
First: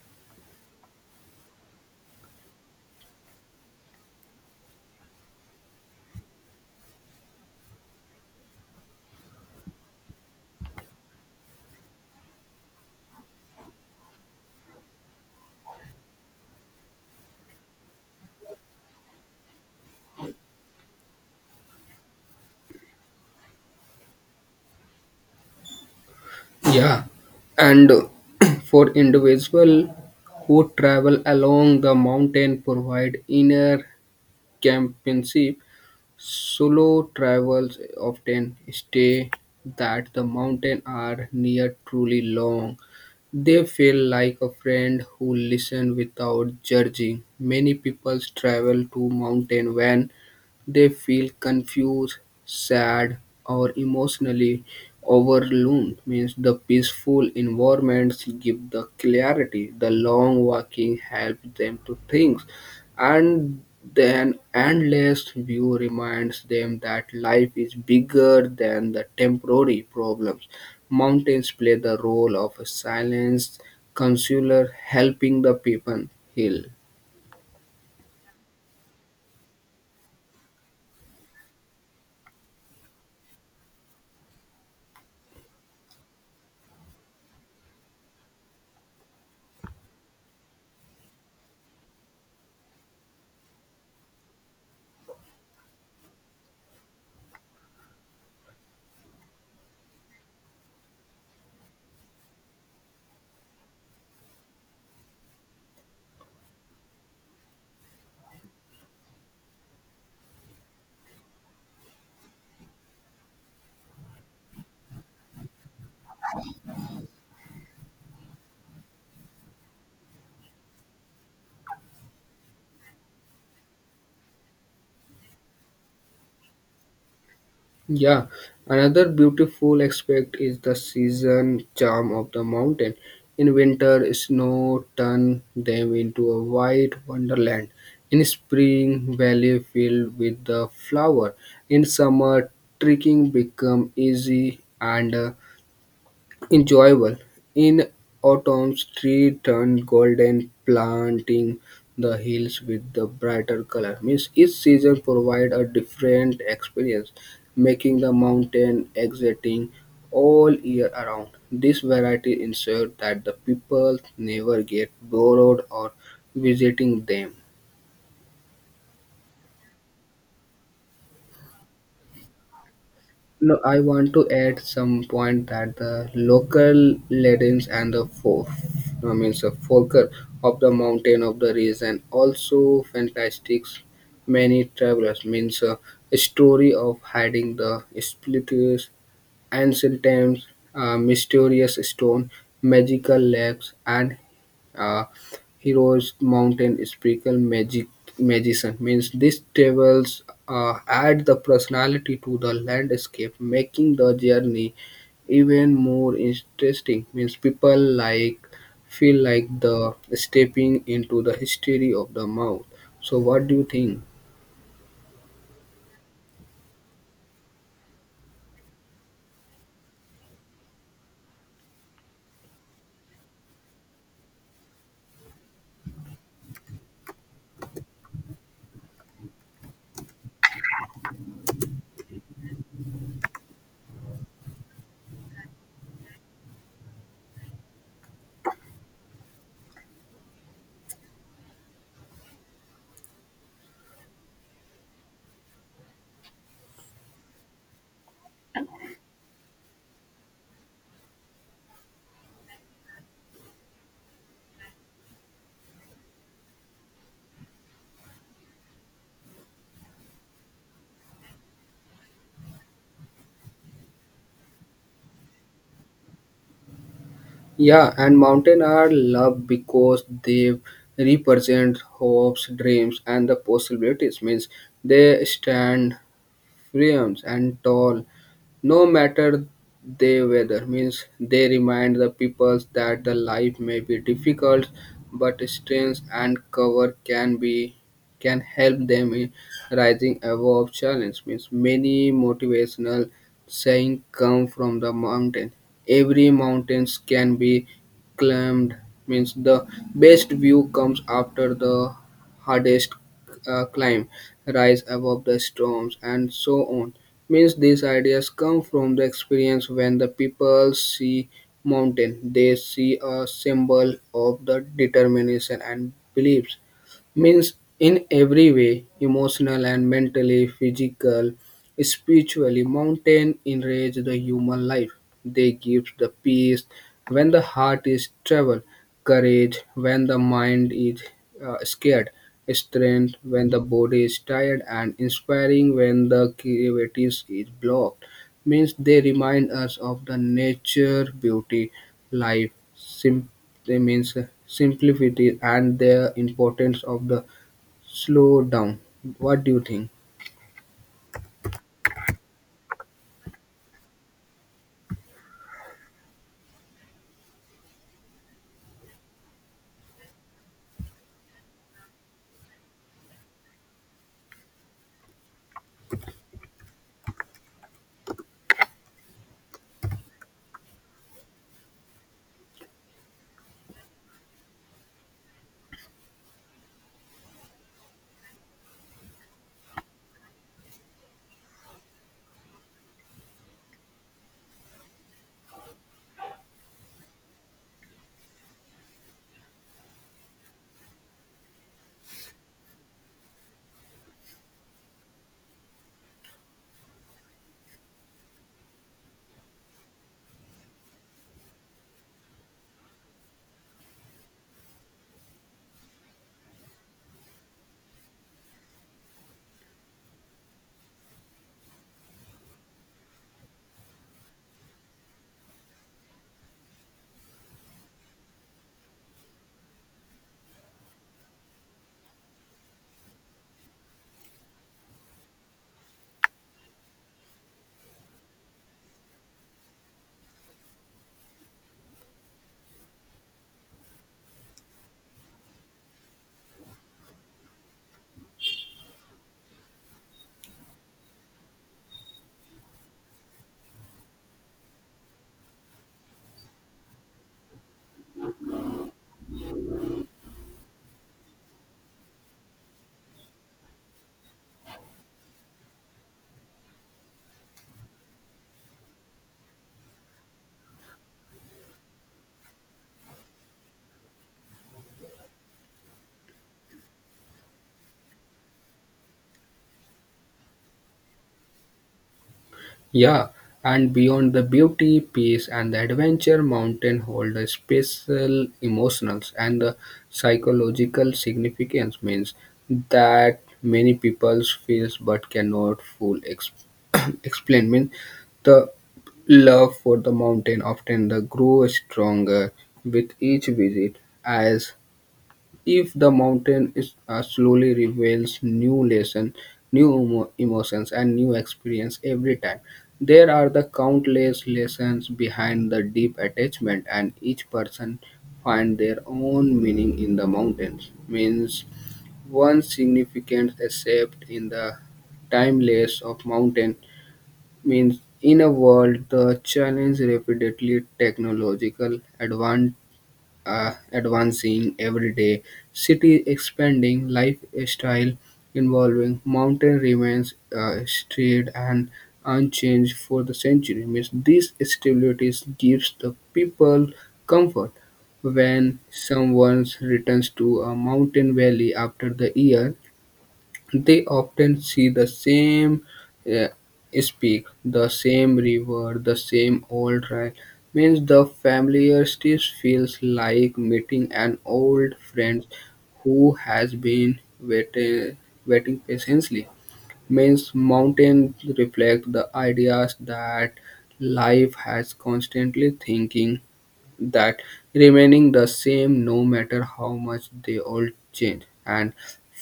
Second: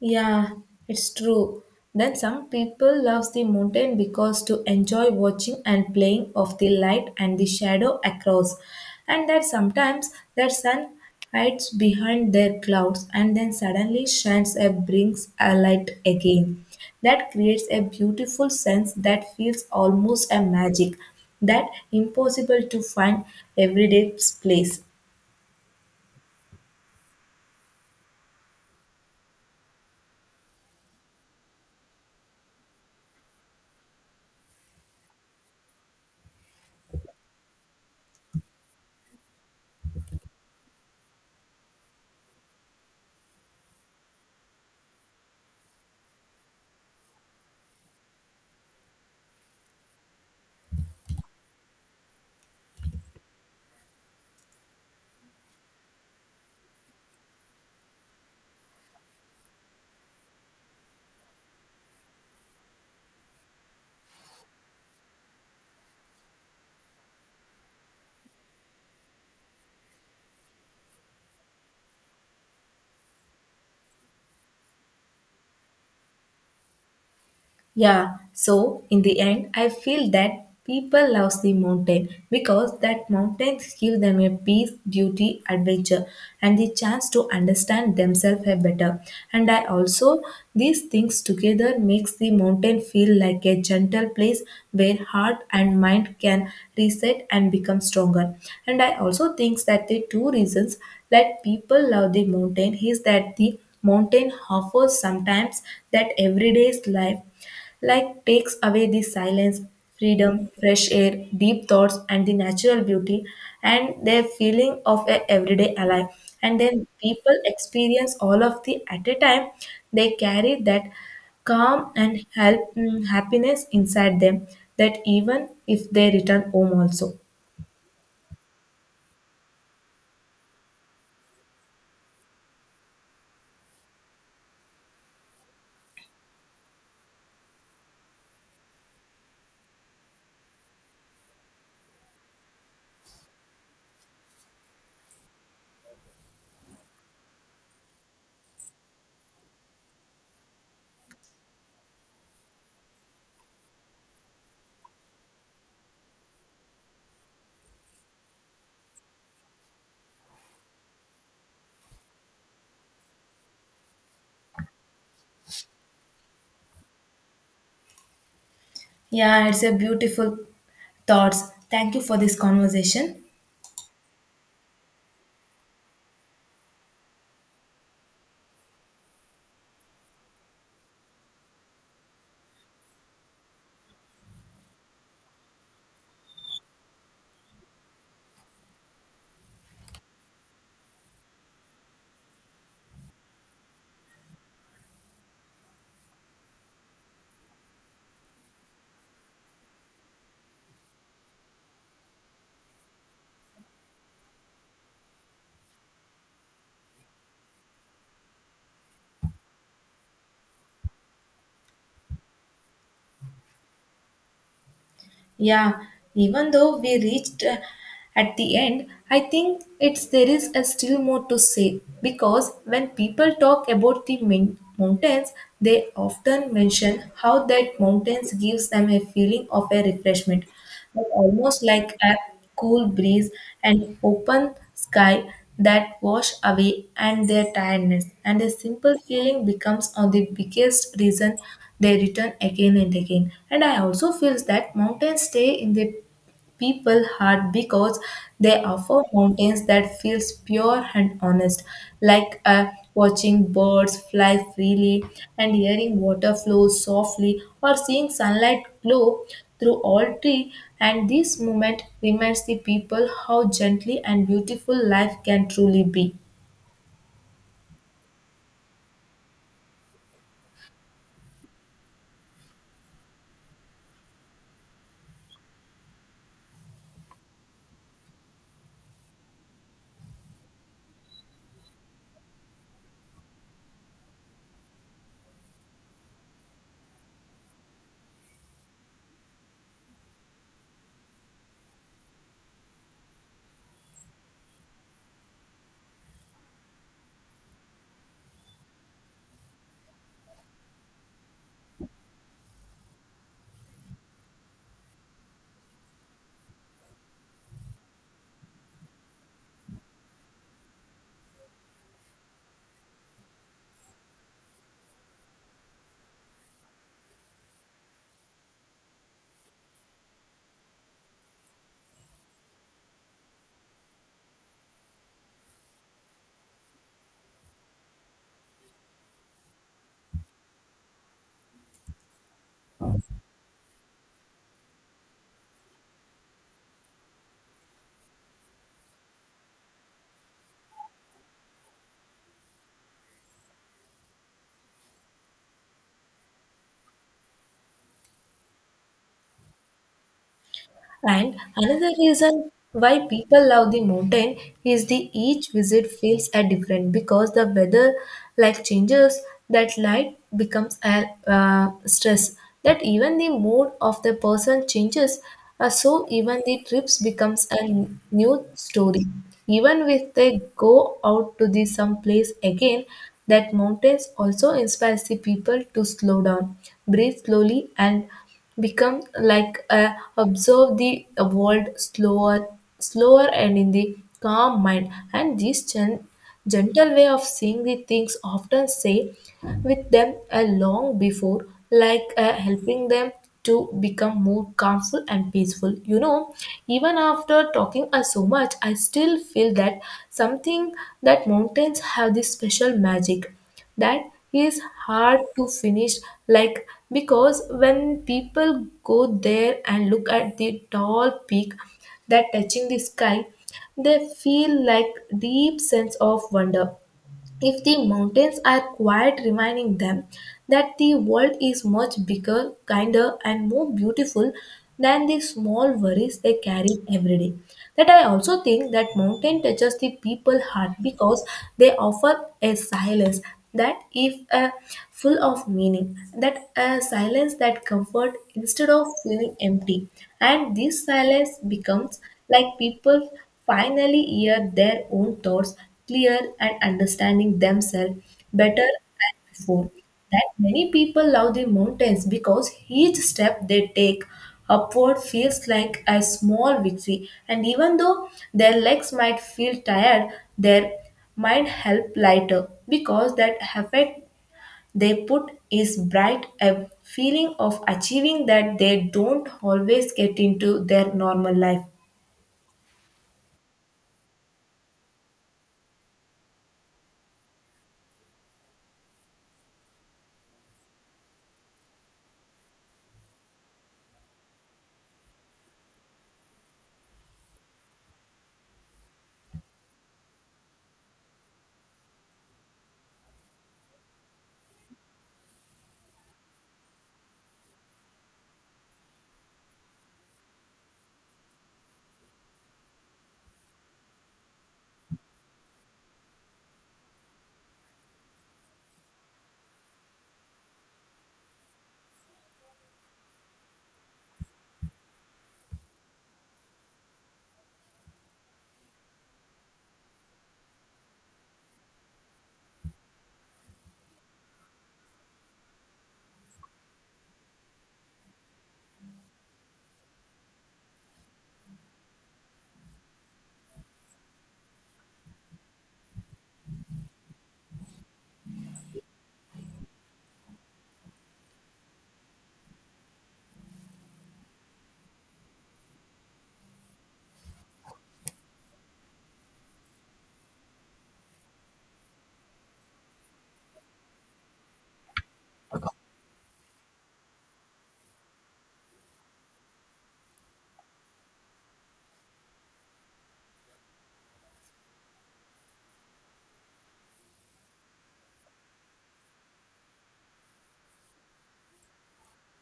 Yeah, it's true. Then some people loves the mountain because to enjoy watching and playing of the light and the shadow across. And that sometimes the sun hides behind their clouds and then suddenly shines and brings a light again. That creates a beautiful sense that feels almost a magic that impossible to find everyday place.
Yeah, and for individual who travel along the mountain, provide inner companionship. Solo travelers often say that the mountains are near truly long. They feel like a friend who listens without judging. Many people travel to mountain when they feel confused, sad, or emotionally overwhelmed. Means the peaceful environments give the clarity. The long walking helps them to think and then endless view reminds them that life is bigger than the temporary problems. Mountains play the role of a silent counselor helping the people heal.
Yeah, so in the end, I feel that people love the mountain because that mountains give them a peace, beauty, adventure, and the chance to understand themselves a better. And I also these things together makes the mountain feel like a gentle place where heart and mind can reset and become stronger. And I also think that the two reasons that people love the mountain is that the mountain offers sometimes that everyday's life like takes away the silence, freedom, fresh air, deep thoughts, and the natural beauty, and their feeling of a everyday alive. And then people experience all of the at a time. They carry that calm and help, happiness inside them. That even if they return home also.
Yeah, another beautiful aspect is the season charm of the mountain. In winter, snow turns them into a white wonderland. In spring, valley filled with the flower. In summer, trekking become easy and enjoyable. In autumn, trees turn golden, planting the hills with the brighter color. Means each season provides a different experience, making the mountain exciting all year around. This variety ensures that the people never get bored or visiting them.
Yeah, it's a beautiful thoughts. Thank you for this conversation.
No, I want to add some point that the local legends and the folk, I mean, the folklore of the mountain of the region also fantastic. Many travelers means a story of hiding the splitters ancient times, mysterious stone, magical lakes, and uh, heroes mountain sprinkle magic magician means these tables add the personality to the landscape making the journey even more interesting means people like feel like the stepping into the history of the mouth. So what do you think?
Yeah, even though we reached at the end, I think it's there is a still more to say because when people talk about the mountains, they often mention how that mountains gives them a feeling of a refreshment, but almost like a cool breeze, and open sky that wash away and their tiredness, and a simple feeling becomes on the biggest reason they return again and again. And I also feel that mountains stay in the people heart because they offer mountains that feels pure and honest, like watching birds fly freely and hearing water flow softly or seeing sunlight glow through all tree, and this moment reminds the people how gently and beautiful life can truly be.
Yeah, and mountain are loved because they represent hopes, dreams, and the possibilities. Means they stand firm and tall no matter they weather means they remind the peoples that the life may be difficult, but strength and cover can help them in rising above challenge. Means many motivational saying come from the mountain. Every mountains can be climbed. Means the best view comes after the hardest climb, rise above the storms, and so on means these ideas come from the experience. When the people see mountain, they see a symbol of the determination and beliefs means in every way emotional and mentally physical spiritually mountain enrich the human life. They give the peace when the heart is troubled, courage when the mind is scared, strength when the body is tired, and inspiring when the creativity is blocked means they remind us of the nature, beauty, life, sim- they means simplicity, and the importance of the slow down. What do you think?
And another reason why people love the mountain is the each visit feels a different because the weather like changes, that light becomes a stress, that even the mood of the person changes, so even the trips becomes a new story even if they go out to the some place again. That mountains also inspires the people to slow down, breathe slowly and become like a observe the world slower and in the calm mind, and this gentle way of seeing the things often say with them a long before, like helping them to become more calmful and peaceful. Even after talking so much, I still feel that something, that mountains have this special magic that is hard to finish, like, because when people go There and look at the tall peak that touching the sky, they feel like deep sense of wonder if the mountains are quiet, reminding them that the world is much bigger, kinder, and more beautiful than the small worries they carry every day. That I also think that mountain touches the people heart because they offer a silence that if full of meaning, that a silence that comfort instead of feeling empty, and this silence becomes like people finally hear their own thoughts clear, and understanding themselves better than before. That many people love the mountains because each step they take upward feels like a small victory, and even though their legs might feel tired, their mind help lighter because that effect they put is bright, a feeling of achieving that they don't always get into their normal life.
Yeah, and beyond the beauty, peace, and the adventure, mountain hold a special emotional and the psychological significance means that many people feels but cannot explain. Means the love for the mountain often the grow stronger with each visit as if the mountain is, slowly reveals new lessons, emotions, and new experience every time. There are the countless lessons behind the deep attachment, and each person find their own meaning in the mountains. Means one significant except in the timeless of mountain means in a world the challenge rapidly technological advance advancing every day, city expanding, lifestyle involving mountain remains straight and unchanged for the century. Means these stabilities gives the people comfort when someone returns to a mountain valley after the year, they often see the same uh, speak, the same river, the same old trail. Means the familiarity feels like meeting an old friend who has been waiting patiently. Means mountains reflect the ideas that life has constantly thinking that remaining the same no matter how much they all change. And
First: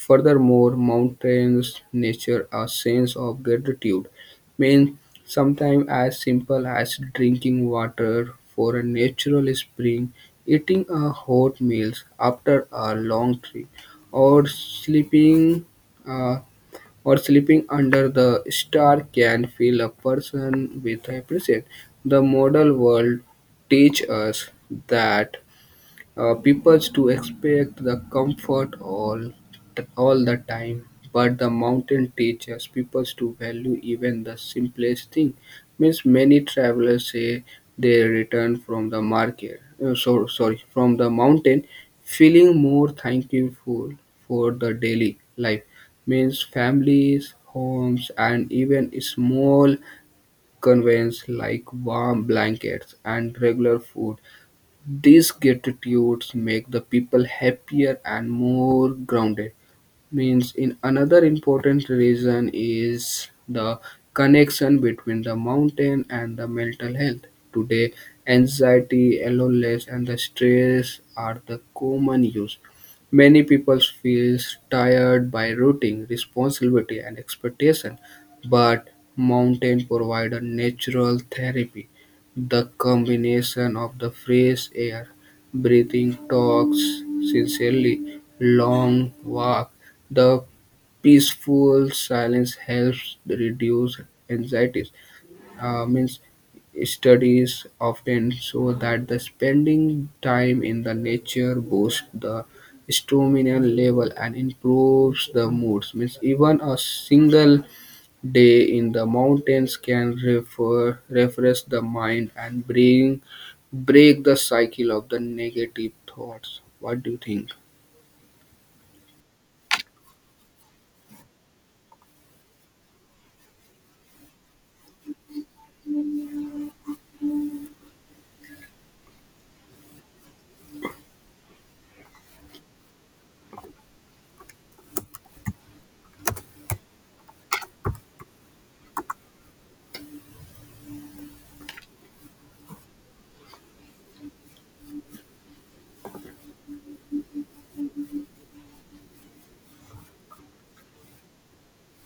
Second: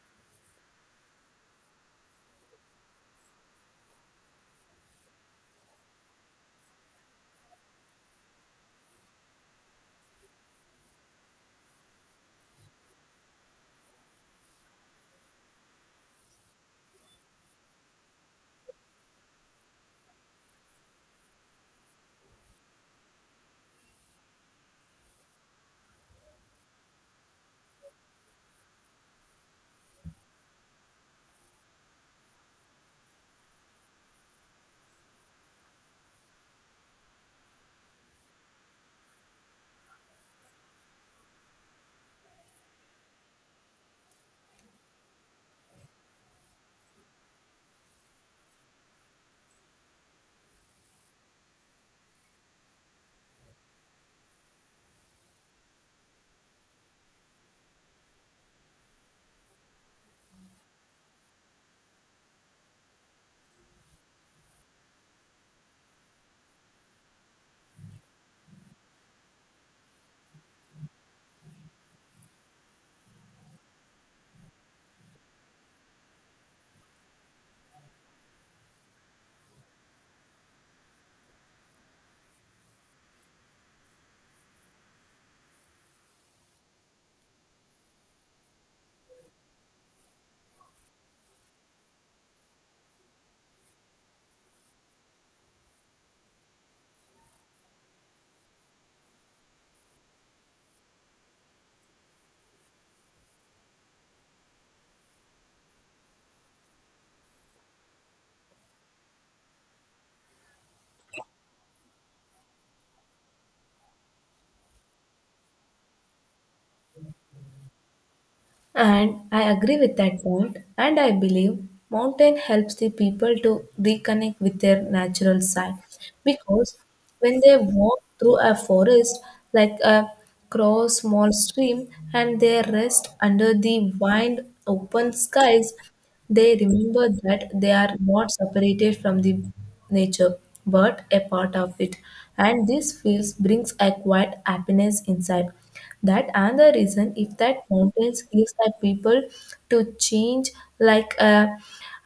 furthermore, mountains nature a sense of gratitude means sometimes as simple as drinking water for a natural spring, eating a hot meal after a long trip, or Uh, sleeping under the star can fill a person with appreciation. The model world teach us that people to expect the comfort all the time, but the mountain teaches people to value even the simplest thing means many travelers say they return from the mountain feeling more thankful for the daily life means families, homes, and even small conveniences like warm blankets and regular food, these gratitudes make the people happier and more grounded means in another important reason is the connection between the mountain and the mental health. Today, anxiety, loneliness, and the stress are the common use. Many people feel tired by routine responsibility and expectation, but mountain provide a natural therapy. The combination of the fresh air, breathing talks sincerely, long walk, the peaceful silence helps reduce anxieties. Means studies often show that the spending time in the nature boosts the stamina level and improves the moods. Means even a single day in the mountains can refresh the mind and bring break the cycle of the negative thoughts. What do you think?
And I agree with that point, and I believe mountain helps the people to reconnect with their natural side because when they walk through a forest like a cross small stream and they rest under the wide open skies, they remember that they are not separated from the nature but a part of it, and this feels brings a quiet happiness inside. That and the reason if that mountains gives that people to change like a,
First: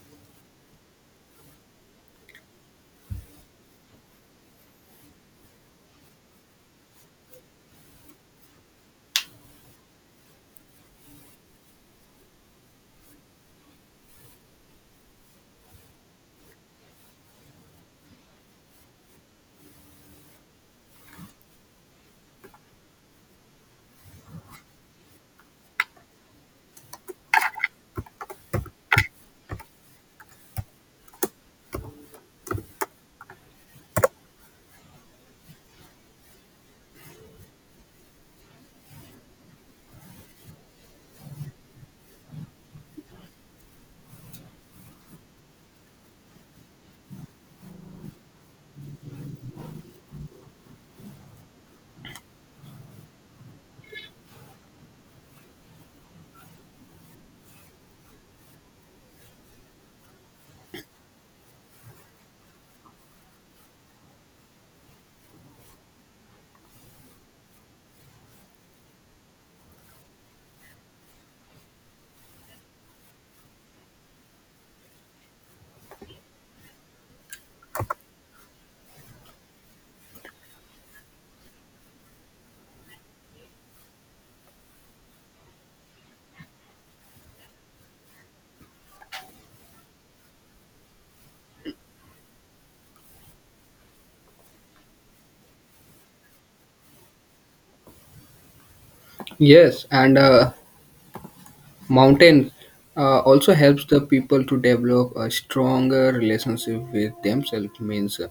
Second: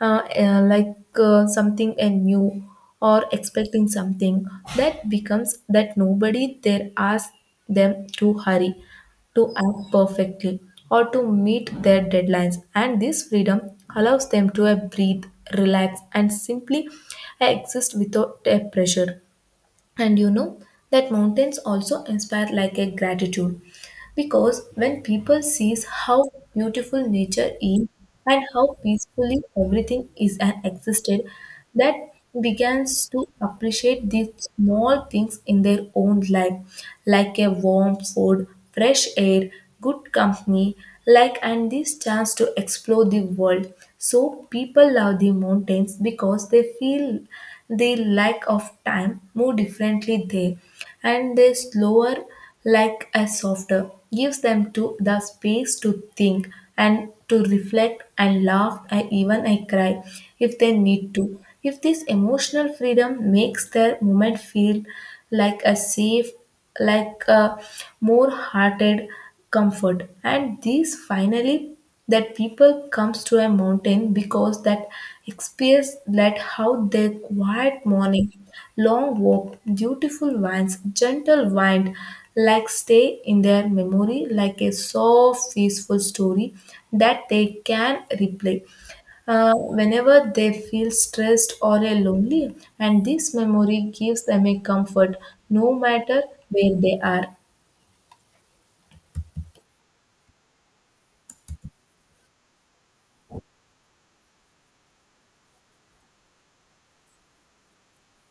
uh, uh, like uh, something and new or expecting something that becomes, that nobody there asks them to hurry, to act perfectly, or to meet their deadlines. And this freedom allows them to breathe, relax, and simply exist without a pressure. And you know that mountains also inspire like a gratitude, because when people sees how beautiful nature is and how peacefully everything is and existed, that begins to appreciate these small things in their own life, like a warm food, fresh air, good company, like and this chance to explore the world. So people love the mountains because they feel the lack of time more differently there, and they slower, like a softer gives them to the space to think and to reflect and laugh and even I cry if they need to. If this emotional freedom makes their moment feel like a safe, like a more hearted comfort. And these finally, that people comes to a mountain because that experience let how their quiet morning, long walk, beautiful winds, gentle wind like stay in their memory like a soft peaceful story that they can replay whenever they feel stressed or lonely, and this memory gives them a comfort no matter where they are.
Yes, and mountain also helps the people to develop a stronger relationship with themselves. Means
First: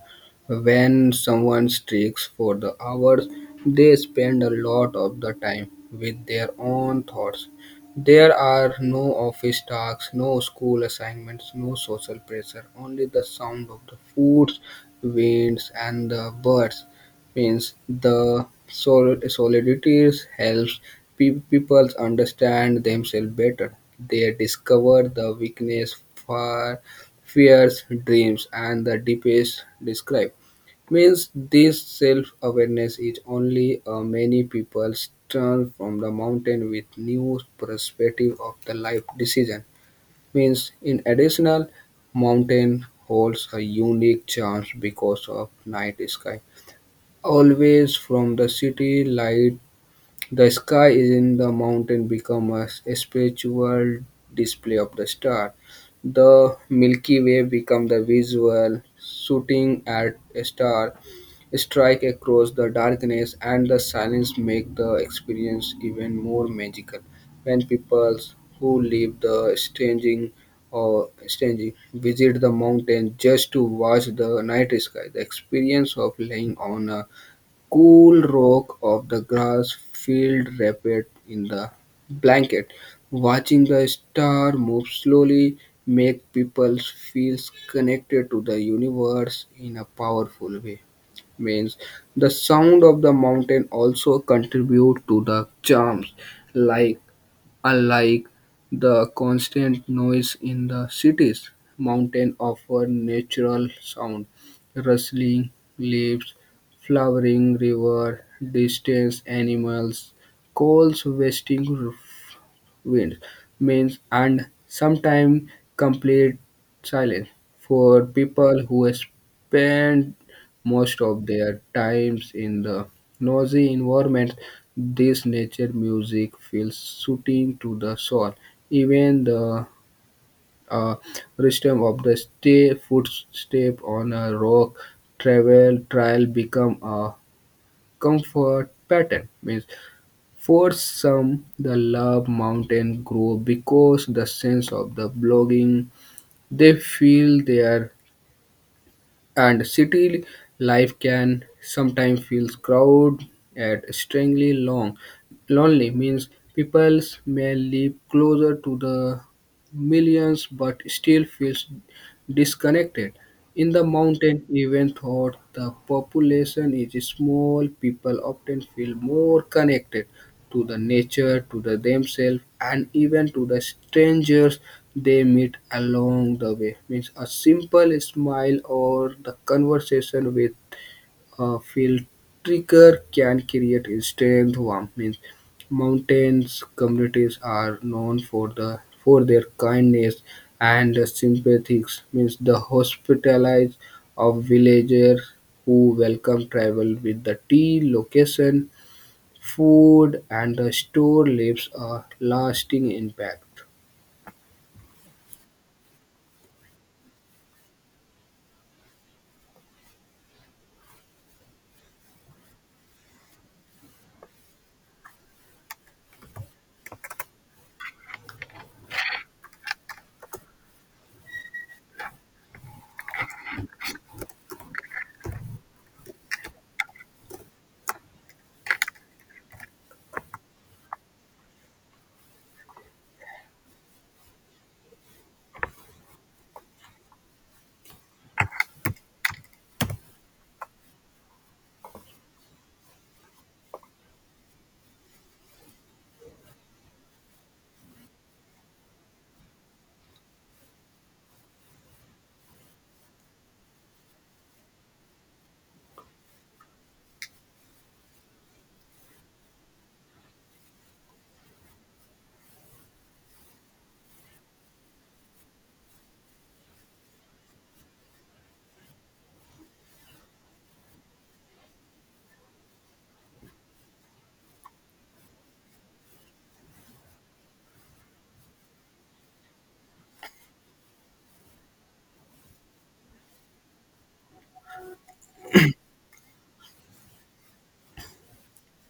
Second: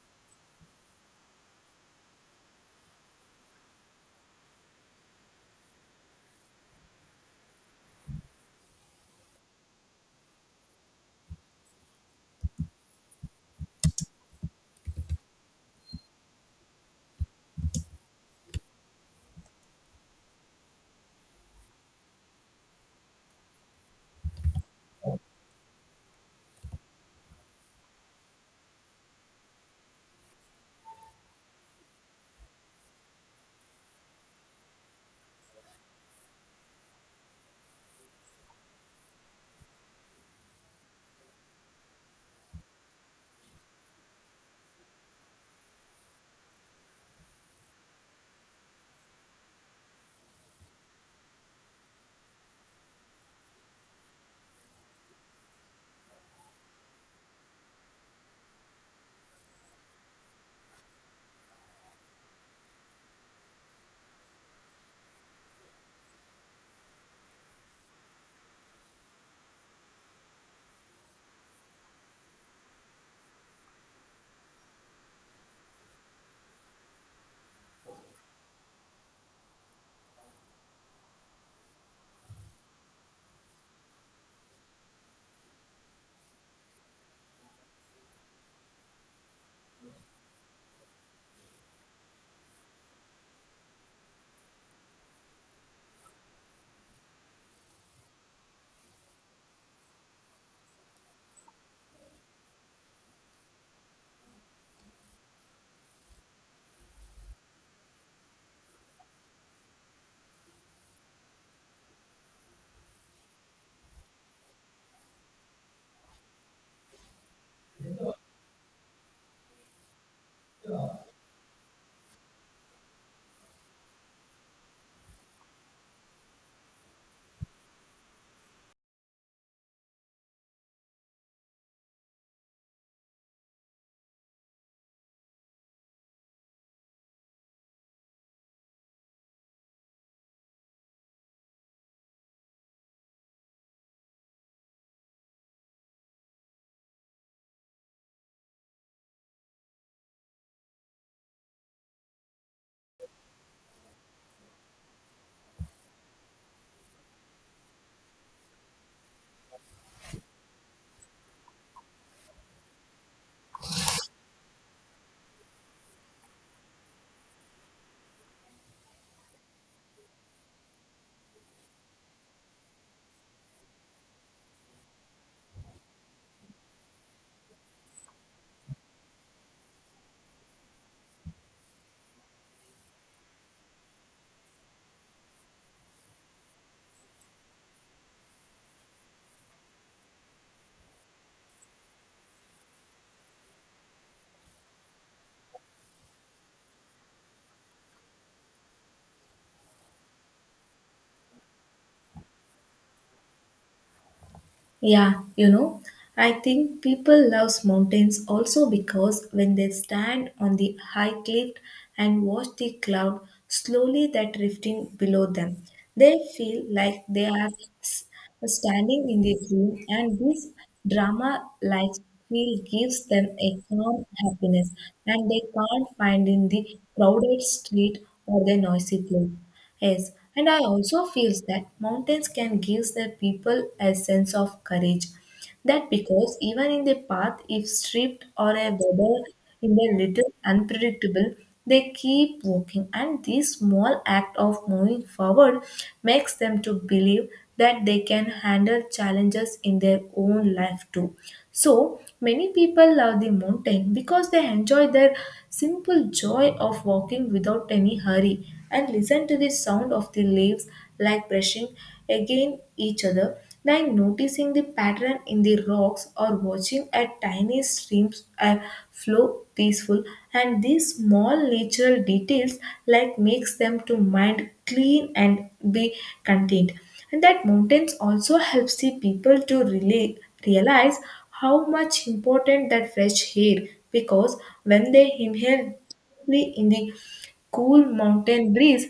when someone streaks for the hours, they spend a lot of the time with their own thoughts. There are no office tasks, no school assignments, no social pressure, only the sound of the foods, winds, and the birds means the solidity helps people understand themselves better. They discover the weakness, far, fears, dreams, and the deepest describe. Means this self-awareness is only many people turn from the mountain with new perspective of the life decision. Means in additional, mountain holds a unique charm because of night sky. Always from the city light, the sky is in the mountain become a spiritual display of the star. The Milky Way become the visual, shooting at a star, strike across the darkness, and the silence make the experience even more magical. When people who leave the staging or staging visit the mountain just to watch the night sky, the experience of laying on a cool rock of the grass field wrapped in the blanket. Watching the star move slowly make people feel connected to the universe in a powerful way. Means the sound of the mountain also contribute to the charms like unlike the constant noise in the cities, mountains offer natural sound, rustling leaves, flowering river, distant animals, calls, wasting winds, means, and sometimes complete silence for people who spend most of their times in the noisy environment. This nature music feels soothing to the soul. Even the uh, rhythm of the stay footstep on a rock travel trail become a comfort pattern means for some, the love mountain grow because the sense of the blogging. They feel there, and city life can sometimes feel crowded and strangely long. Lonely means people may live closer to the millions but still feels disconnected. In the mountain, even though the population is small, people often feel more connected to the nature, to the themselves, and even to the strangers they meet along the way. Means a simple smile or the conversation with a field trigger can create instant warmth. Means mountains communities are known for the for their kindness and sympathies. Means the hospitalities of villagers who welcome travel with the tea location food and the store leaves a lasting impact.
Yeah, you know, I think people love mountains also because when they stand on the high cliff and watch the cloud slowly that drifting below them, they feel like they are s- standing in the dream, and this drama-like feel gives them a calm happiness, and they can't find in the crowded street or the noisy place. Yes, and I also feel that mountains can give the people a sense of courage. That because even in the path, if stripped or a weather in a little unpredictable, they keep walking, and this small act of moving forward makes them to believe that they can handle challenges in their own life too. So many people love the mountain because they enjoy their simple joy of walking without any hurry and listen to the sound of the leaves like brushing against each other, like noticing the pattern in the rocks or watching a tiny streams flow peaceful, and these small natural details like makes them to mind clean and be content. And that mountains also helps the people to really realize how much important that fresh air, because when they inhale deeply in the cool mountain breeze,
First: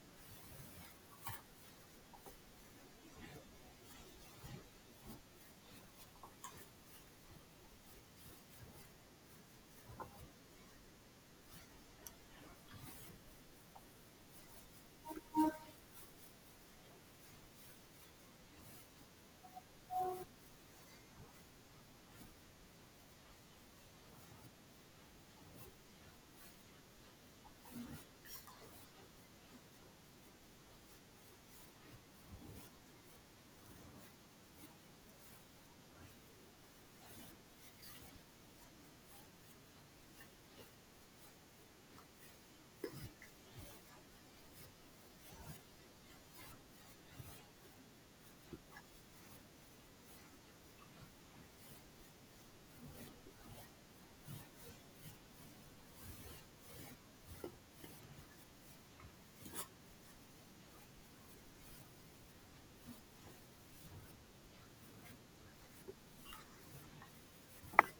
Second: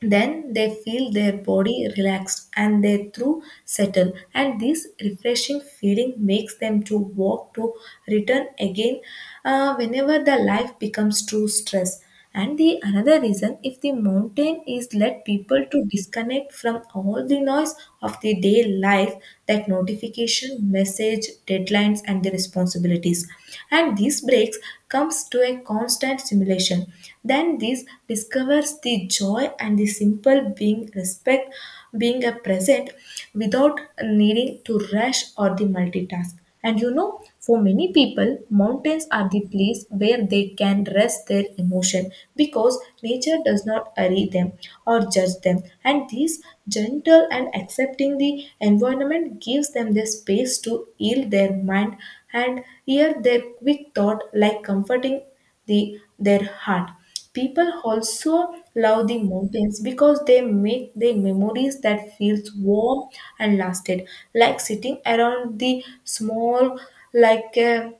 then they feel their body relaxed and their through settle. And this refreshing feeling makes them to walk to return again whenever the life becomes too stress. And the another reason, if the mountain is let people to disconnect from all the noise of the day life, that notification, message, deadlines, and the response responsibilities, and these breaks comes to a constant simulation. Then this discovers the joy and the simple being respect, being a present without needing to rush or the multitask. And you know, for many people mountains are the place where they can rest their emotion, because nature does not hurry them or judge them, and this gentle and accepting the environment gives them the space to heal their mind and hear their quick thought like comforting their heart. People also love the mountains because they make their memories that feels warm and lasted, like sitting around the small, like a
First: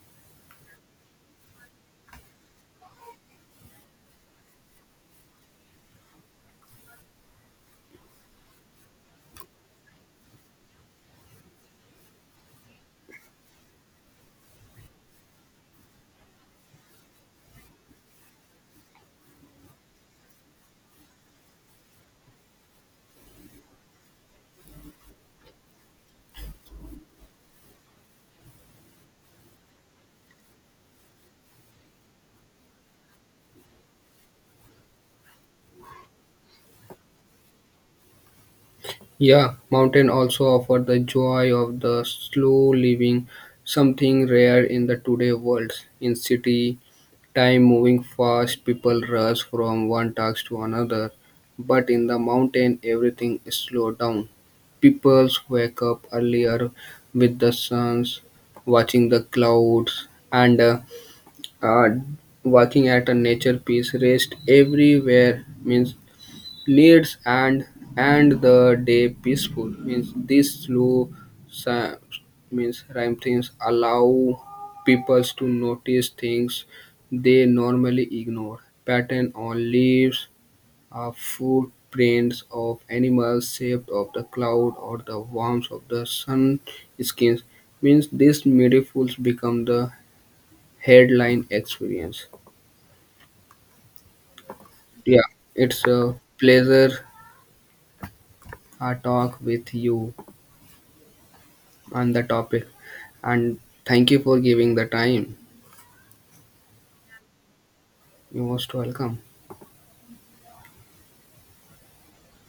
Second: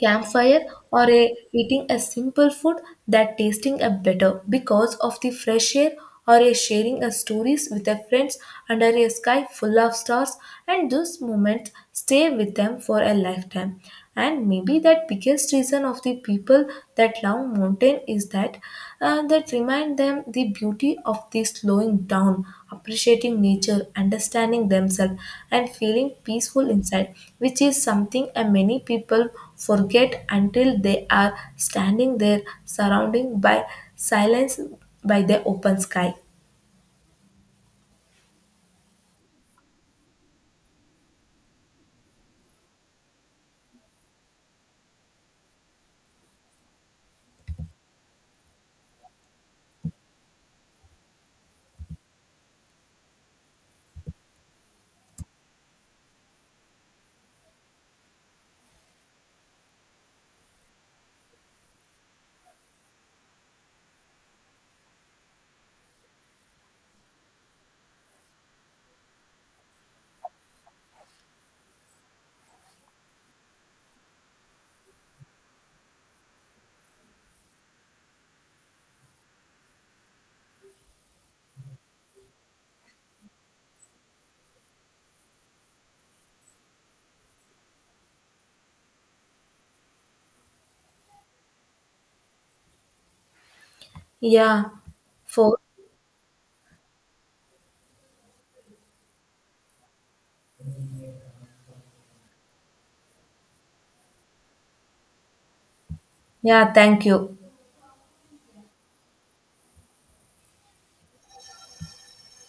campfire, or a, eating a simple food that tasting a better because of the fresh air, or a sharing a stories with their friends under a sky full of stars, and those moments stay with them for a lifetime. And maybe that biggest reason of the people that love mountain is that that remind them the beauty of the slowing down, appreciating nature, understanding themselves, and feeling peaceful inside, which is something many people forget until they are standing there surrounded by silence, by the open sky.
Yeah, mountain also offer the joy of the slow living, something rare in the today world. In city, time moving fast, people rush from one task to another. But in the mountain, everything is slowed down. People wake up earlier with the suns, watching the clouds, and uh, working at a nature piece rest everywhere means needs and the day peaceful means this sa- means rhyme things allow peoples to notice things they normally ignore, pattern on leaves, footprints of animals, shape of the cloud, or the warmth of the sun skins means these miracles become the headline experience.
Yeah.
Yeah,
For
it's a pleasure talk with you on the topic, and thank you for giving the time.
yeah, thank you.
You're most welcome.